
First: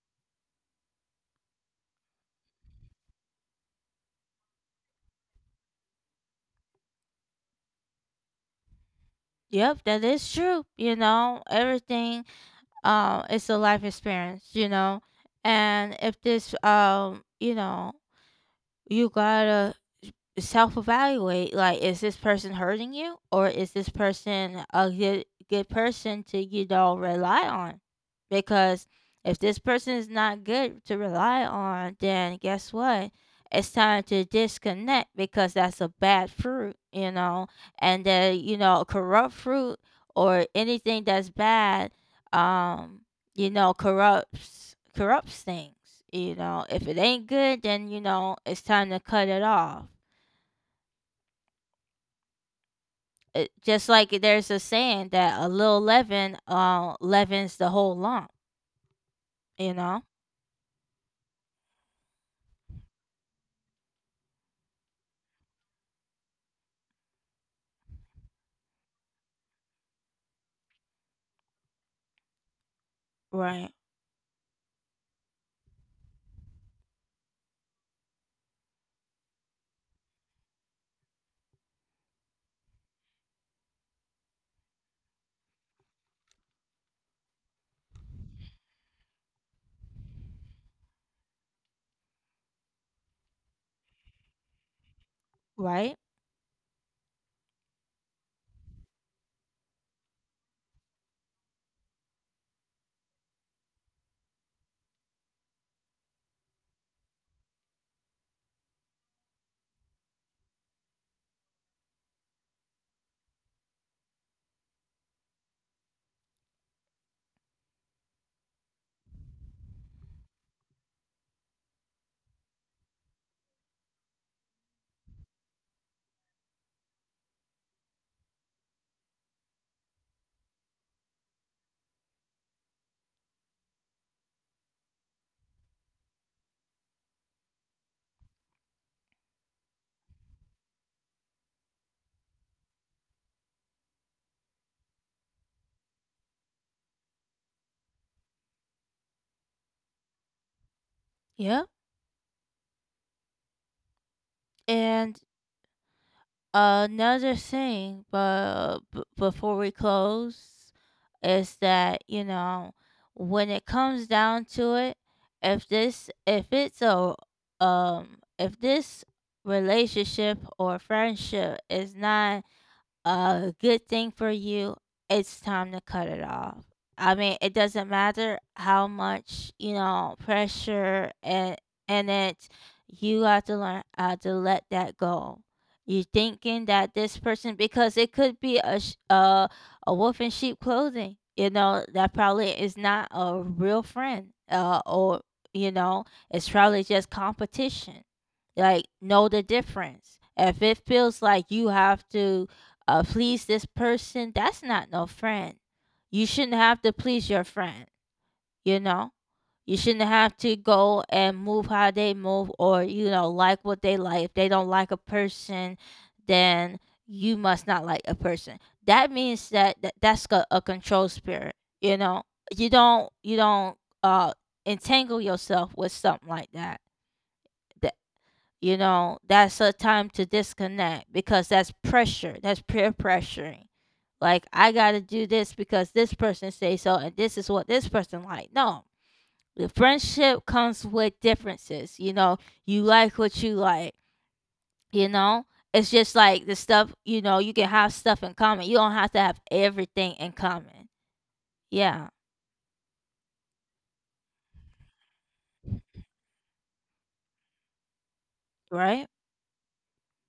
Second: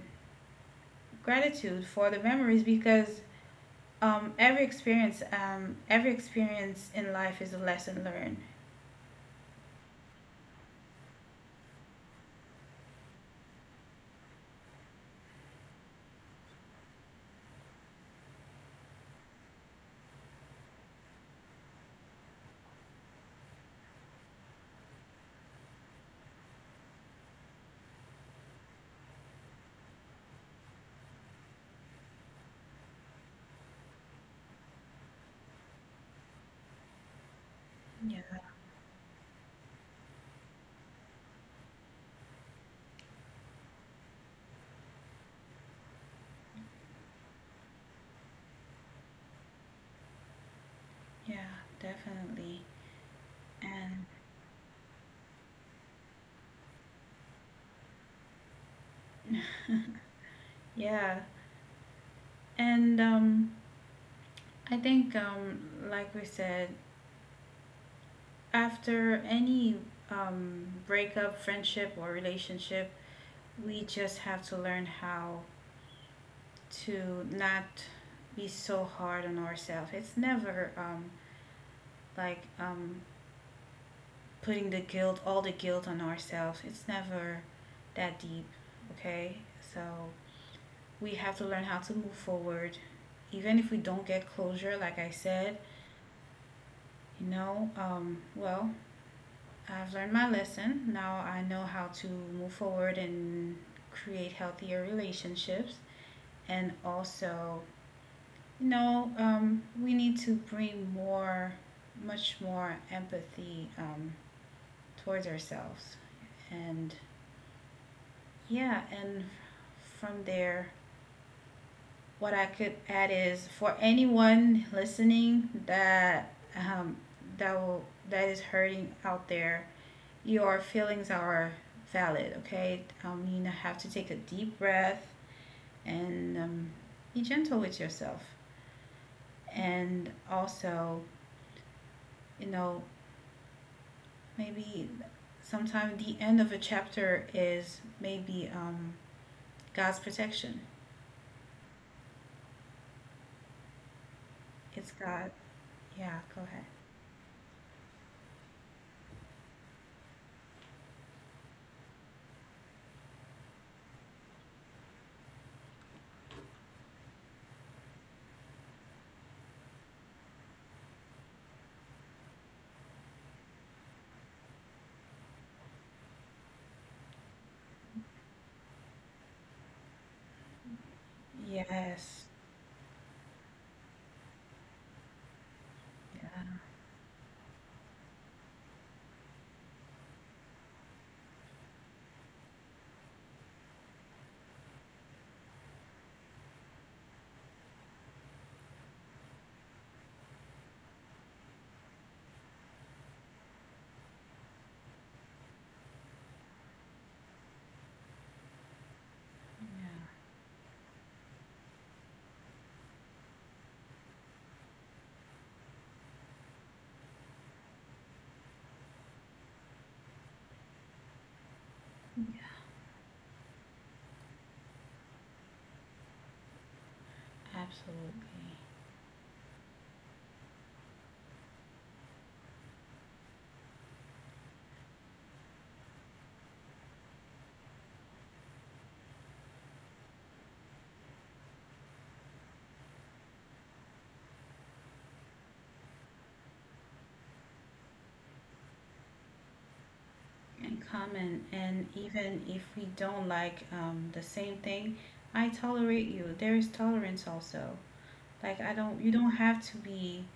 [SPEAKER 1] gratitude for the memories. Because every experience in life is a lesson learned.
[SPEAKER 2] Yep, that is true. You know, everything is a life experience, you know. And if this, you know, you gotta self evaluate, like, is this person hurting you, or is this person a good person to, you know, rely on? Because if this person is not good to rely on, then guess what, it's time to disconnect because that's a bad fruit, you know, and
[SPEAKER 1] Yeah,
[SPEAKER 2] then, you know, corrupt fruit, or anything that's bad, um you know, corrupts things, you know. If it ain't good, then you know it's time to cut it off.
[SPEAKER 1] yeah, definitely.
[SPEAKER 2] Just like
[SPEAKER 1] And
[SPEAKER 2] there's a saying that a little leaven leavens the whole lump, you know?
[SPEAKER 1] yeah, and I think, like we said, after any, breakup, friendship, or relationship,
[SPEAKER 2] Right.
[SPEAKER 1] we just have to learn how to not be so hard on ourselves. It's never, like um, putting the guilt, all the guilt on ourselves. It's never that deep, okay? So we have to learn how to move forward. Even if we don't get closure, like I said,
[SPEAKER 2] Right?
[SPEAKER 1] you know, well, I've learned my lesson. Now I know how to move forward and create healthier relationships, and also, no, we need to bring more, much more empathy, towards ourselves. And yeah, and from there, what I could add is for anyone listening that, that will, that is hurting out there, your feelings are valid. Okay, you have to take a deep breath, and be gentle with yourself, and also, you know, maybe sometimes the end of a chapter is maybe God's protection.
[SPEAKER 2] Yeah.
[SPEAKER 1] It's
[SPEAKER 2] And
[SPEAKER 1] God. Yeah, go ahead.
[SPEAKER 2] another thing, but before we close, is that, you know, when it comes down to it, if this, if it's a, if this relationship or friendship is not a good thing for you, it's time to cut it off. I mean, it doesn't matter how much, you know, pressure and
[SPEAKER 1] Yes.
[SPEAKER 2] it, you have to learn how to let that go. You
[SPEAKER 1] Yeah.
[SPEAKER 2] thinking that this person, because it could be a a wolf in sheep clothing. You know, that probably is not a real friend. Uh, or you know, it's probably just competition. Like, know the difference. If it feels like you have to, please this person. That's not no friend. You shouldn't have to please your friend, you know? You shouldn't
[SPEAKER 1] Yeah.
[SPEAKER 2] have to go and move how they move, or, you know, like what they like. If they don't like a person, then you must not like a person. That means that, that that's a control spirit, you know?
[SPEAKER 1] Yeah.
[SPEAKER 2] You don't, uh, entangle yourself with something like that.
[SPEAKER 1] Absolutely.
[SPEAKER 2] You know, that's a time to disconnect because that's pressure, that's peer pressuring. Like, I gotta do this because this person say so, and this is what this person like. No, the friendship comes with differences, you know. You like what you like, you know. It's just like the stuff, you know, you can have stuff in common. You don't have to have everything in
[SPEAKER 1] And
[SPEAKER 2] common.
[SPEAKER 1] common. And
[SPEAKER 2] Yeah.
[SPEAKER 1] even if we don't like the same thing, I tolerate you. There is tolerance also. Like I don't, you
[SPEAKER 2] Right.
[SPEAKER 1] don't have to be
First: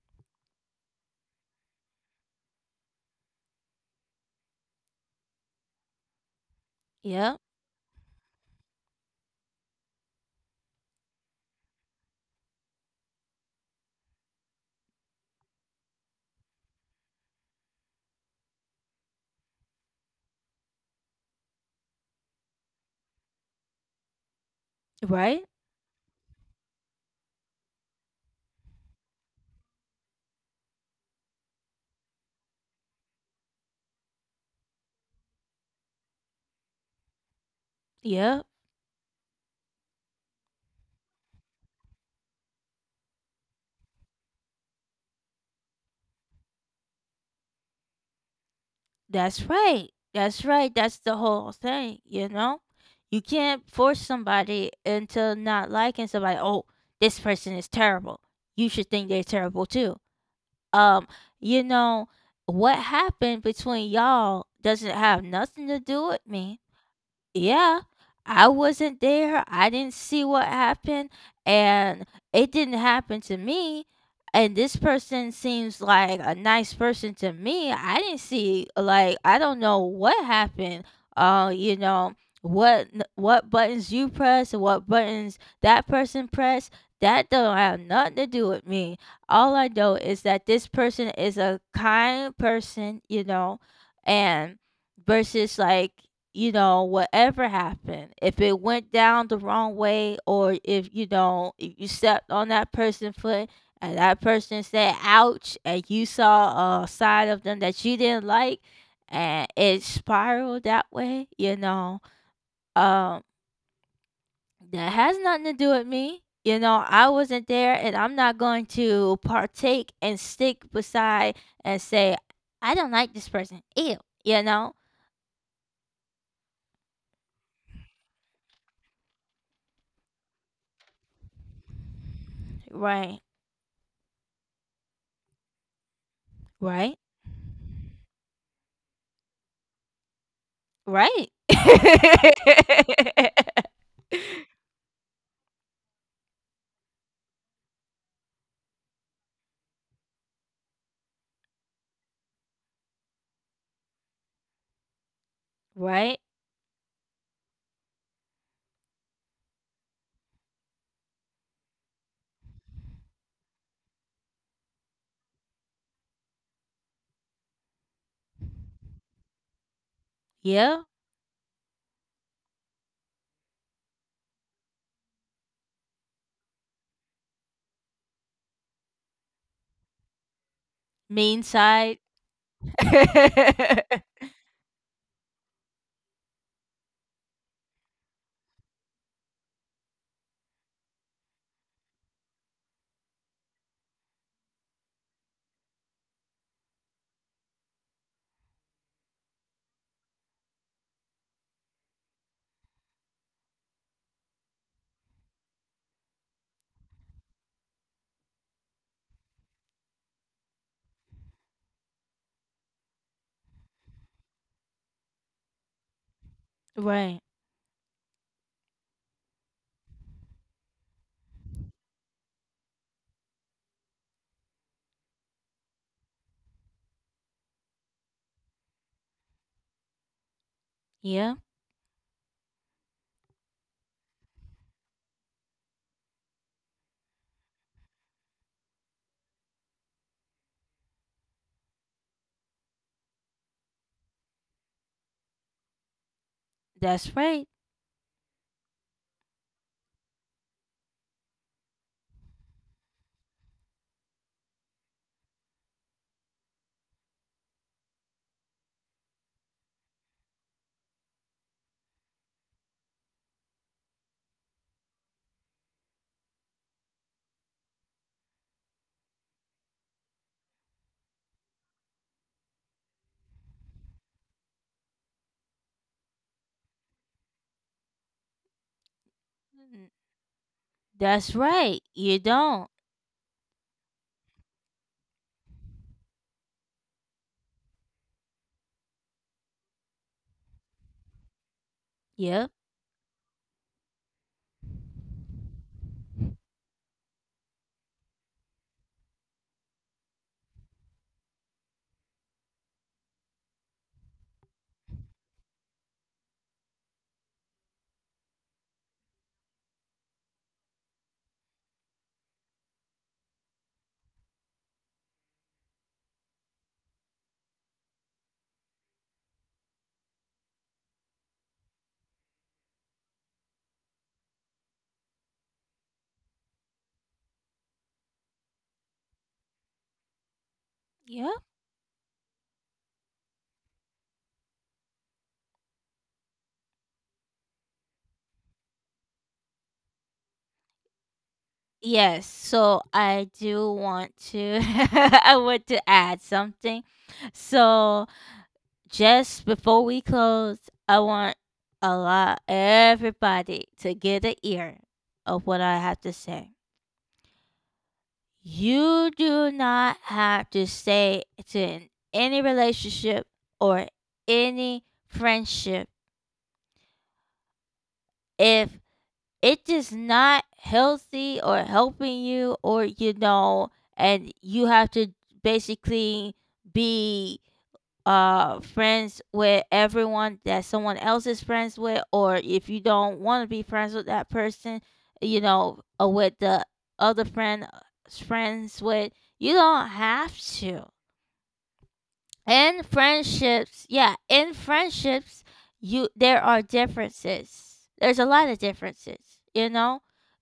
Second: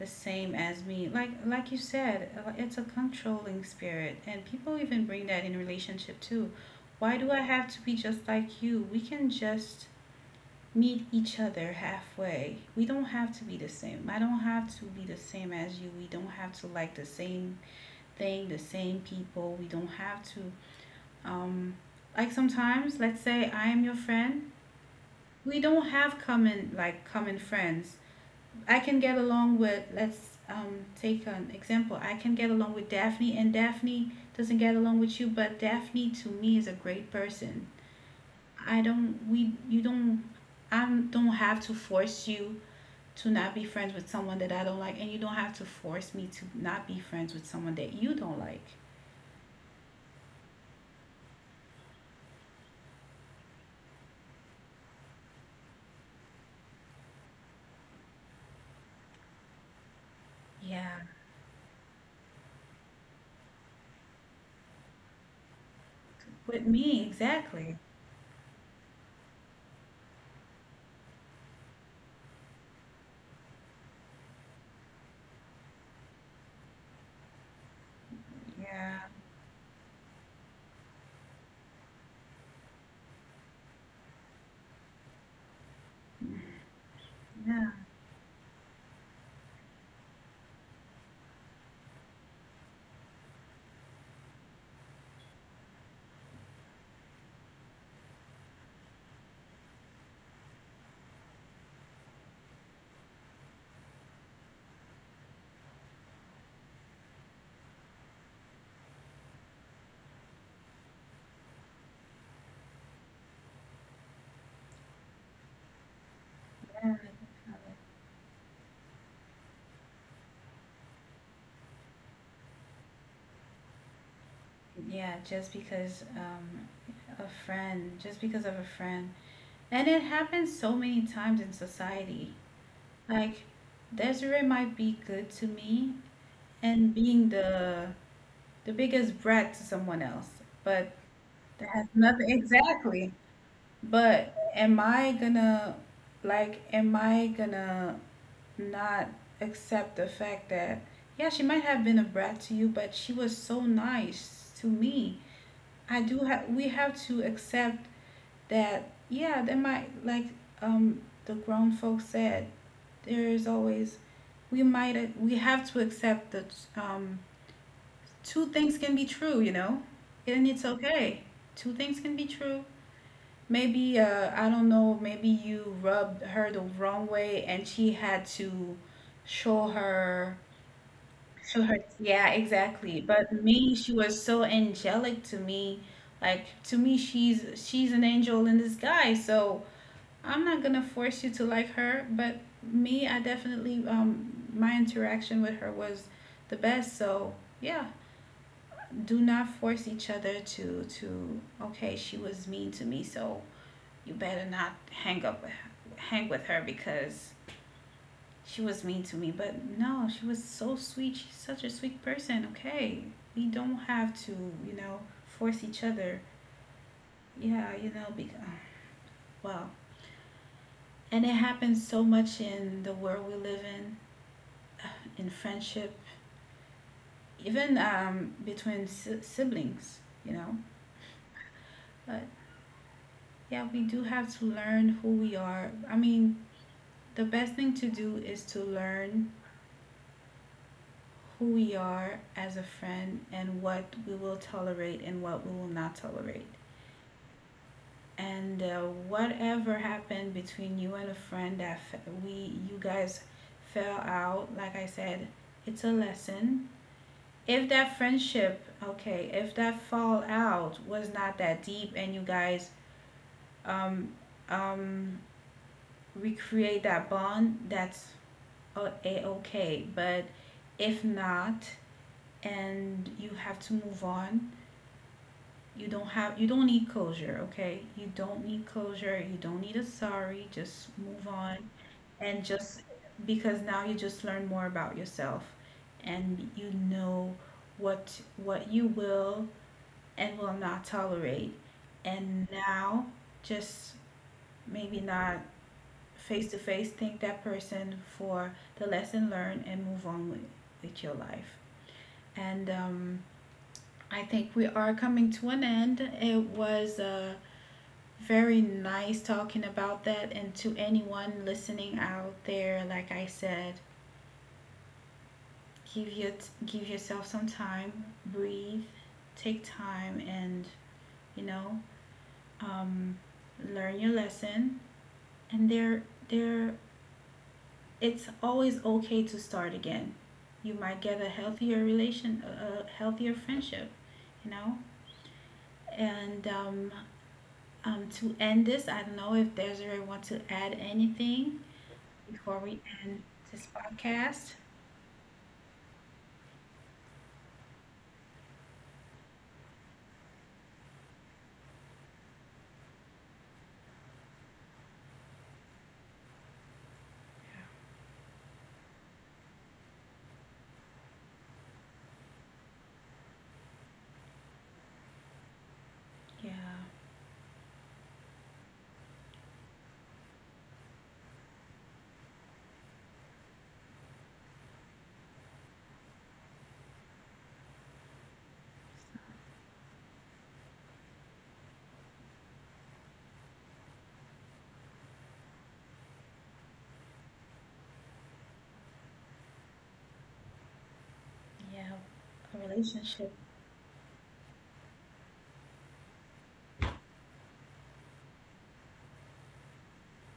[SPEAKER 1] the same as me. Like you said, it's a controlling spirit, and people even bring that in relationship too. Why do
[SPEAKER 2] Yeah.
[SPEAKER 1] I have to be just like you? We can just meet each other halfway. We don't have to be the same. I don't have to be the same as you. We don't have to like the same thing, the same people. We don't have to, um like sometimes, let's say I am your friend.
[SPEAKER 2] Right.
[SPEAKER 1] We don't have common, like, common friends. I can get along with, let's take an example. I can get along with Daphne, and Daphne doesn't get along with you, but Daphne to me is a great person.
[SPEAKER 2] Yeah.
[SPEAKER 1] I don't, we, you don't, I don't have to force you to not be friends with someone that I don't like, and you don't have to force me to not be friends with someone that you don't like.
[SPEAKER 2] That's right. That's right. That's the whole thing, you know? You can't force somebody into not liking somebody. Oh, this person is terrible. You should think they're terrible too.
[SPEAKER 1] Yeah,
[SPEAKER 2] Um, you know, what happened between y'all doesn't have nothing to do with me.
[SPEAKER 1] with me, exactly.
[SPEAKER 2] Yeah, I wasn't there. I didn't see what happened, and it didn't happen to me. And this person seems like a nice person to me. I didn't see,
[SPEAKER 1] Yeah,
[SPEAKER 2] like, I don't know what happened. You know, what what buttons you press and what buttons that person press. That don't have
[SPEAKER 1] yeah,
[SPEAKER 2] nothing to do with me. All I know is that this person is a kind person, you know, and versus like, you know, whatever happened, if it went down the wrong way, or if, you know, if you stepped on that person's foot and that person said ouch and you saw a side of them that you didn't like and it spiraled that way, you know, um, that has nothing to do with me. You know,
[SPEAKER 1] yeah.
[SPEAKER 2] I wasn't there, and I'm not going to partake and stick beside and say, I don't like this person. Ew, you know?
[SPEAKER 1] Yeah, just because a friend, just because of a friend. And it happens so many times in society.
[SPEAKER 2] Right,
[SPEAKER 1] Like Desiree might be good to me
[SPEAKER 2] right.
[SPEAKER 1] and being the biggest brat to someone else. But
[SPEAKER 2] Right.
[SPEAKER 1] that has nothing exactly. But am I gonna, like am I gonna not accept the fact that, yeah, she might have been a brat to you, but she was so nice to me.
[SPEAKER 2] Right.
[SPEAKER 1] I do have we have to accept that, yeah, that might, like, the grown folks said there's always, we might, we have to accept that, two things can be true, you know, and
[SPEAKER 2] Yeah.
[SPEAKER 1] it's okay. Two things can be true. Maybe I don't know. Maybe you rubbed her the wrong way, and she had to show her,
[SPEAKER 2] Main side.
[SPEAKER 1] Yeah, exactly. But me, she was so angelic to me. Like to me, she's an angel in disguise. So I'm not gonna force you to like her, but me, I definitely, my interaction with her was the best. So yeah, do not force each other to, okay, she was mean to me, so you better not hang up, hang with her, because she was mean to me. But no, she was so sweet. She's such a sweet person. Okay, we don't have to, you know force each other.
[SPEAKER 2] Right.
[SPEAKER 1] Yeah, you know, because, well, and it happens so much in the world we live in friendship, even, between siblings, you know.
[SPEAKER 2] Yeah.
[SPEAKER 1] But yeah, we do have to learn who we are. I mean, the best thing to do is to learn who we are as a friend and what we will tolerate and what we will not tolerate.
[SPEAKER 2] That's right.
[SPEAKER 1] And whatever happened between you and a friend that, we, you guys fell out, like I said, it's a lesson. If that friendship, okay, if that fallout was not that deep, and you guys, um um recreate that bond, that's a okay. But if not, and you have to move on, you don't have, you don't need closure, okay? You don't need closure, you don't need
[SPEAKER 2] Mm,
[SPEAKER 1] a sorry, just
[SPEAKER 2] that's
[SPEAKER 1] move on.
[SPEAKER 2] right. You
[SPEAKER 1] And
[SPEAKER 2] don't.
[SPEAKER 1] just because now you just learn more about yourself, and you know what you will and will not tolerate.
[SPEAKER 2] Yep.
[SPEAKER 1] And now, just maybe not face to face, thank that person for the lesson learned and move on with your life. And I think we are coming to an end. It was very nice talking about that. And to anyone listening out there, like I said, give your, give yourself some time, breathe, take time, and you know, um, learn your lesson, and there, it's always okay to start again. You might get a
[SPEAKER 2] Yep.
[SPEAKER 1] healthier relation, a healthier friendship, you know. And to end this, I don't know if Desiree want to add anything
[SPEAKER 2] Yes.
[SPEAKER 1] before
[SPEAKER 2] So
[SPEAKER 1] we end
[SPEAKER 2] I
[SPEAKER 1] this
[SPEAKER 2] do want
[SPEAKER 1] podcast.
[SPEAKER 2] to I want to add something. So just before we close, I want a lot everybody to get an ear of what I have to say. You do not have to stay to in any relationship or any friendship
[SPEAKER 1] Yeah,
[SPEAKER 2] if it is not healthy or helping you, or you know, and you have to basically be friends with everyone that someone else is friends with, or if you don't want to be friends with that person, you know, or with the other friend friends with, you don't have to.
[SPEAKER 1] yeah, a
[SPEAKER 2] In
[SPEAKER 1] relationship,
[SPEAKER 2] friendships, yeah, in friendships, you, there are differences, there's a lot of differences, you know.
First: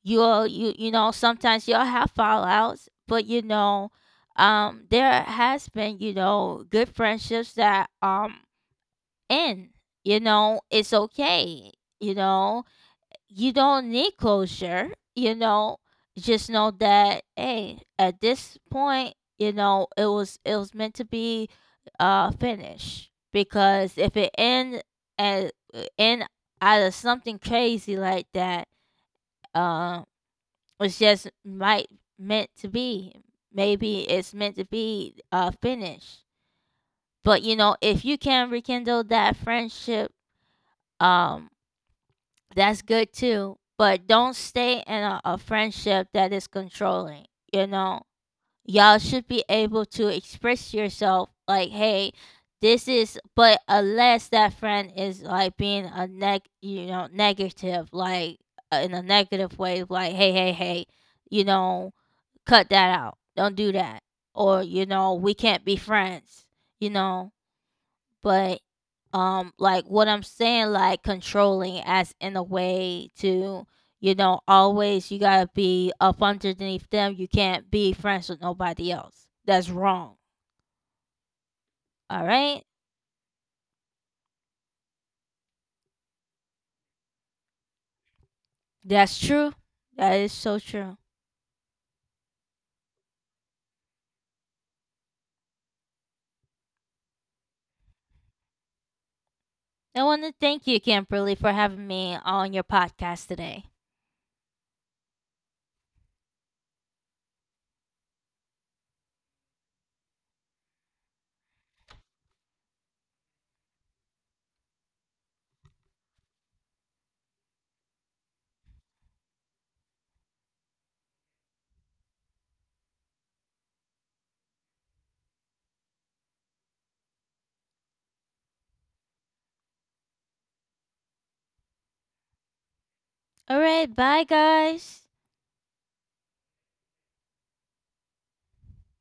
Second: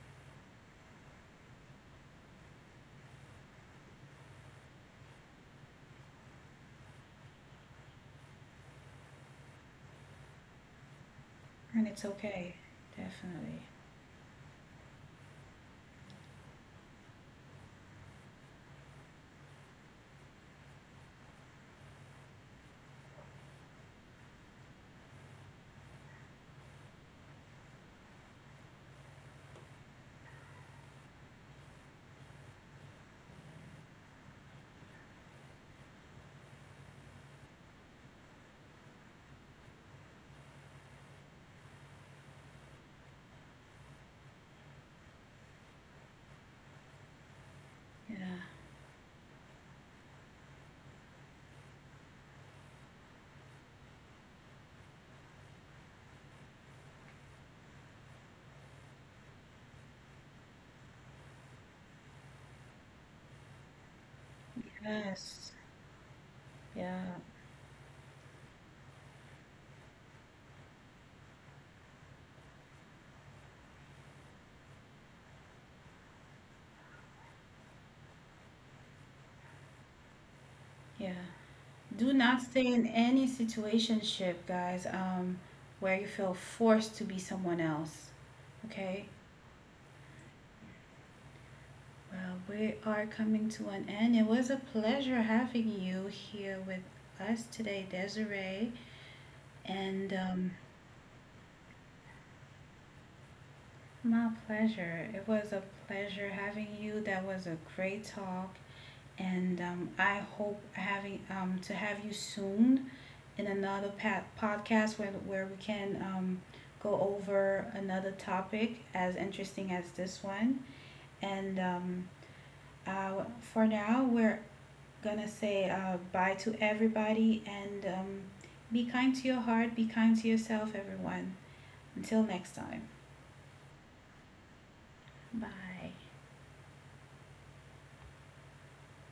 [SPEAKER 2] You'll, you know, sometimes you'll have fallouts, but you know, there has been, you know, good friendships that end, you know, it's okay,
[SPEAKER 1] and it's
[SPEAKER 2] you
[SPEAKER 1] okay.
[SPEAKER 2] know. You
[SPEAKER 1] Definitely.
[SPEAKER 2] don't need closure, you know. Just know that, hey, at this point, you know, it was, it was meant to be finished. Because if it end at end out of something crazy like that, uh it's just might meant to be. Maybe it's meant to be finished. But you know, if you can rekindle that friendship, um that's good too, but don't stay in a friendship that is controlling. You know,
[SPEAKER 1] Yeah,
[SPEAKER 2] y'all should be able to express yourself like, hey, this is, but unless that friend is like being a neg, you know, negative, like, in a negative way, like, hey, hey, hey, you know, cut that out. Don't do that. Or, you know, we
[SPEAKER 1] yes,
[SPEAKER 2] can't be friends, you
[SPEAKER 1] yeah,
[SPEAKER 2] know. But, like, what I'm saying, like, controlling as in a way to, you know, always you gotta be up underneath them. You can't be friends with nobody else. That's wrong.
[SPEAKER 1] yeah. Do
[SPEAKER 2] All
[SPEAKER 1] not
[SPEAKER 2] right?
[SPEAKER 1] stay in any situationship, guys, where you feel forced to be someone else. Okay?
[SPEAKER 2] That's true. That is so true.
[SPEAKER 1] Well, we are coming to an end. It was a pleasure having you here with us today, Desiree.
[SPEAKER 2] I
[SPEAKER 1] And
[SPEAKER 2] want to thank you, Kimberly, for having me on your podcast today.
[SPEAKER 1] My pleasure. It was a pleasure having you. That was a great talk. And I hope having, to have you soon in another podcast where we can, go over another topic as interesting as this one. And for now, we're gonna say bye to everybody, and be kind to your heart, be kind to yourself, everyone. Until next time,
[SPEAKER 2] All right. Bye, guys.
[SPEAKER 1] bye.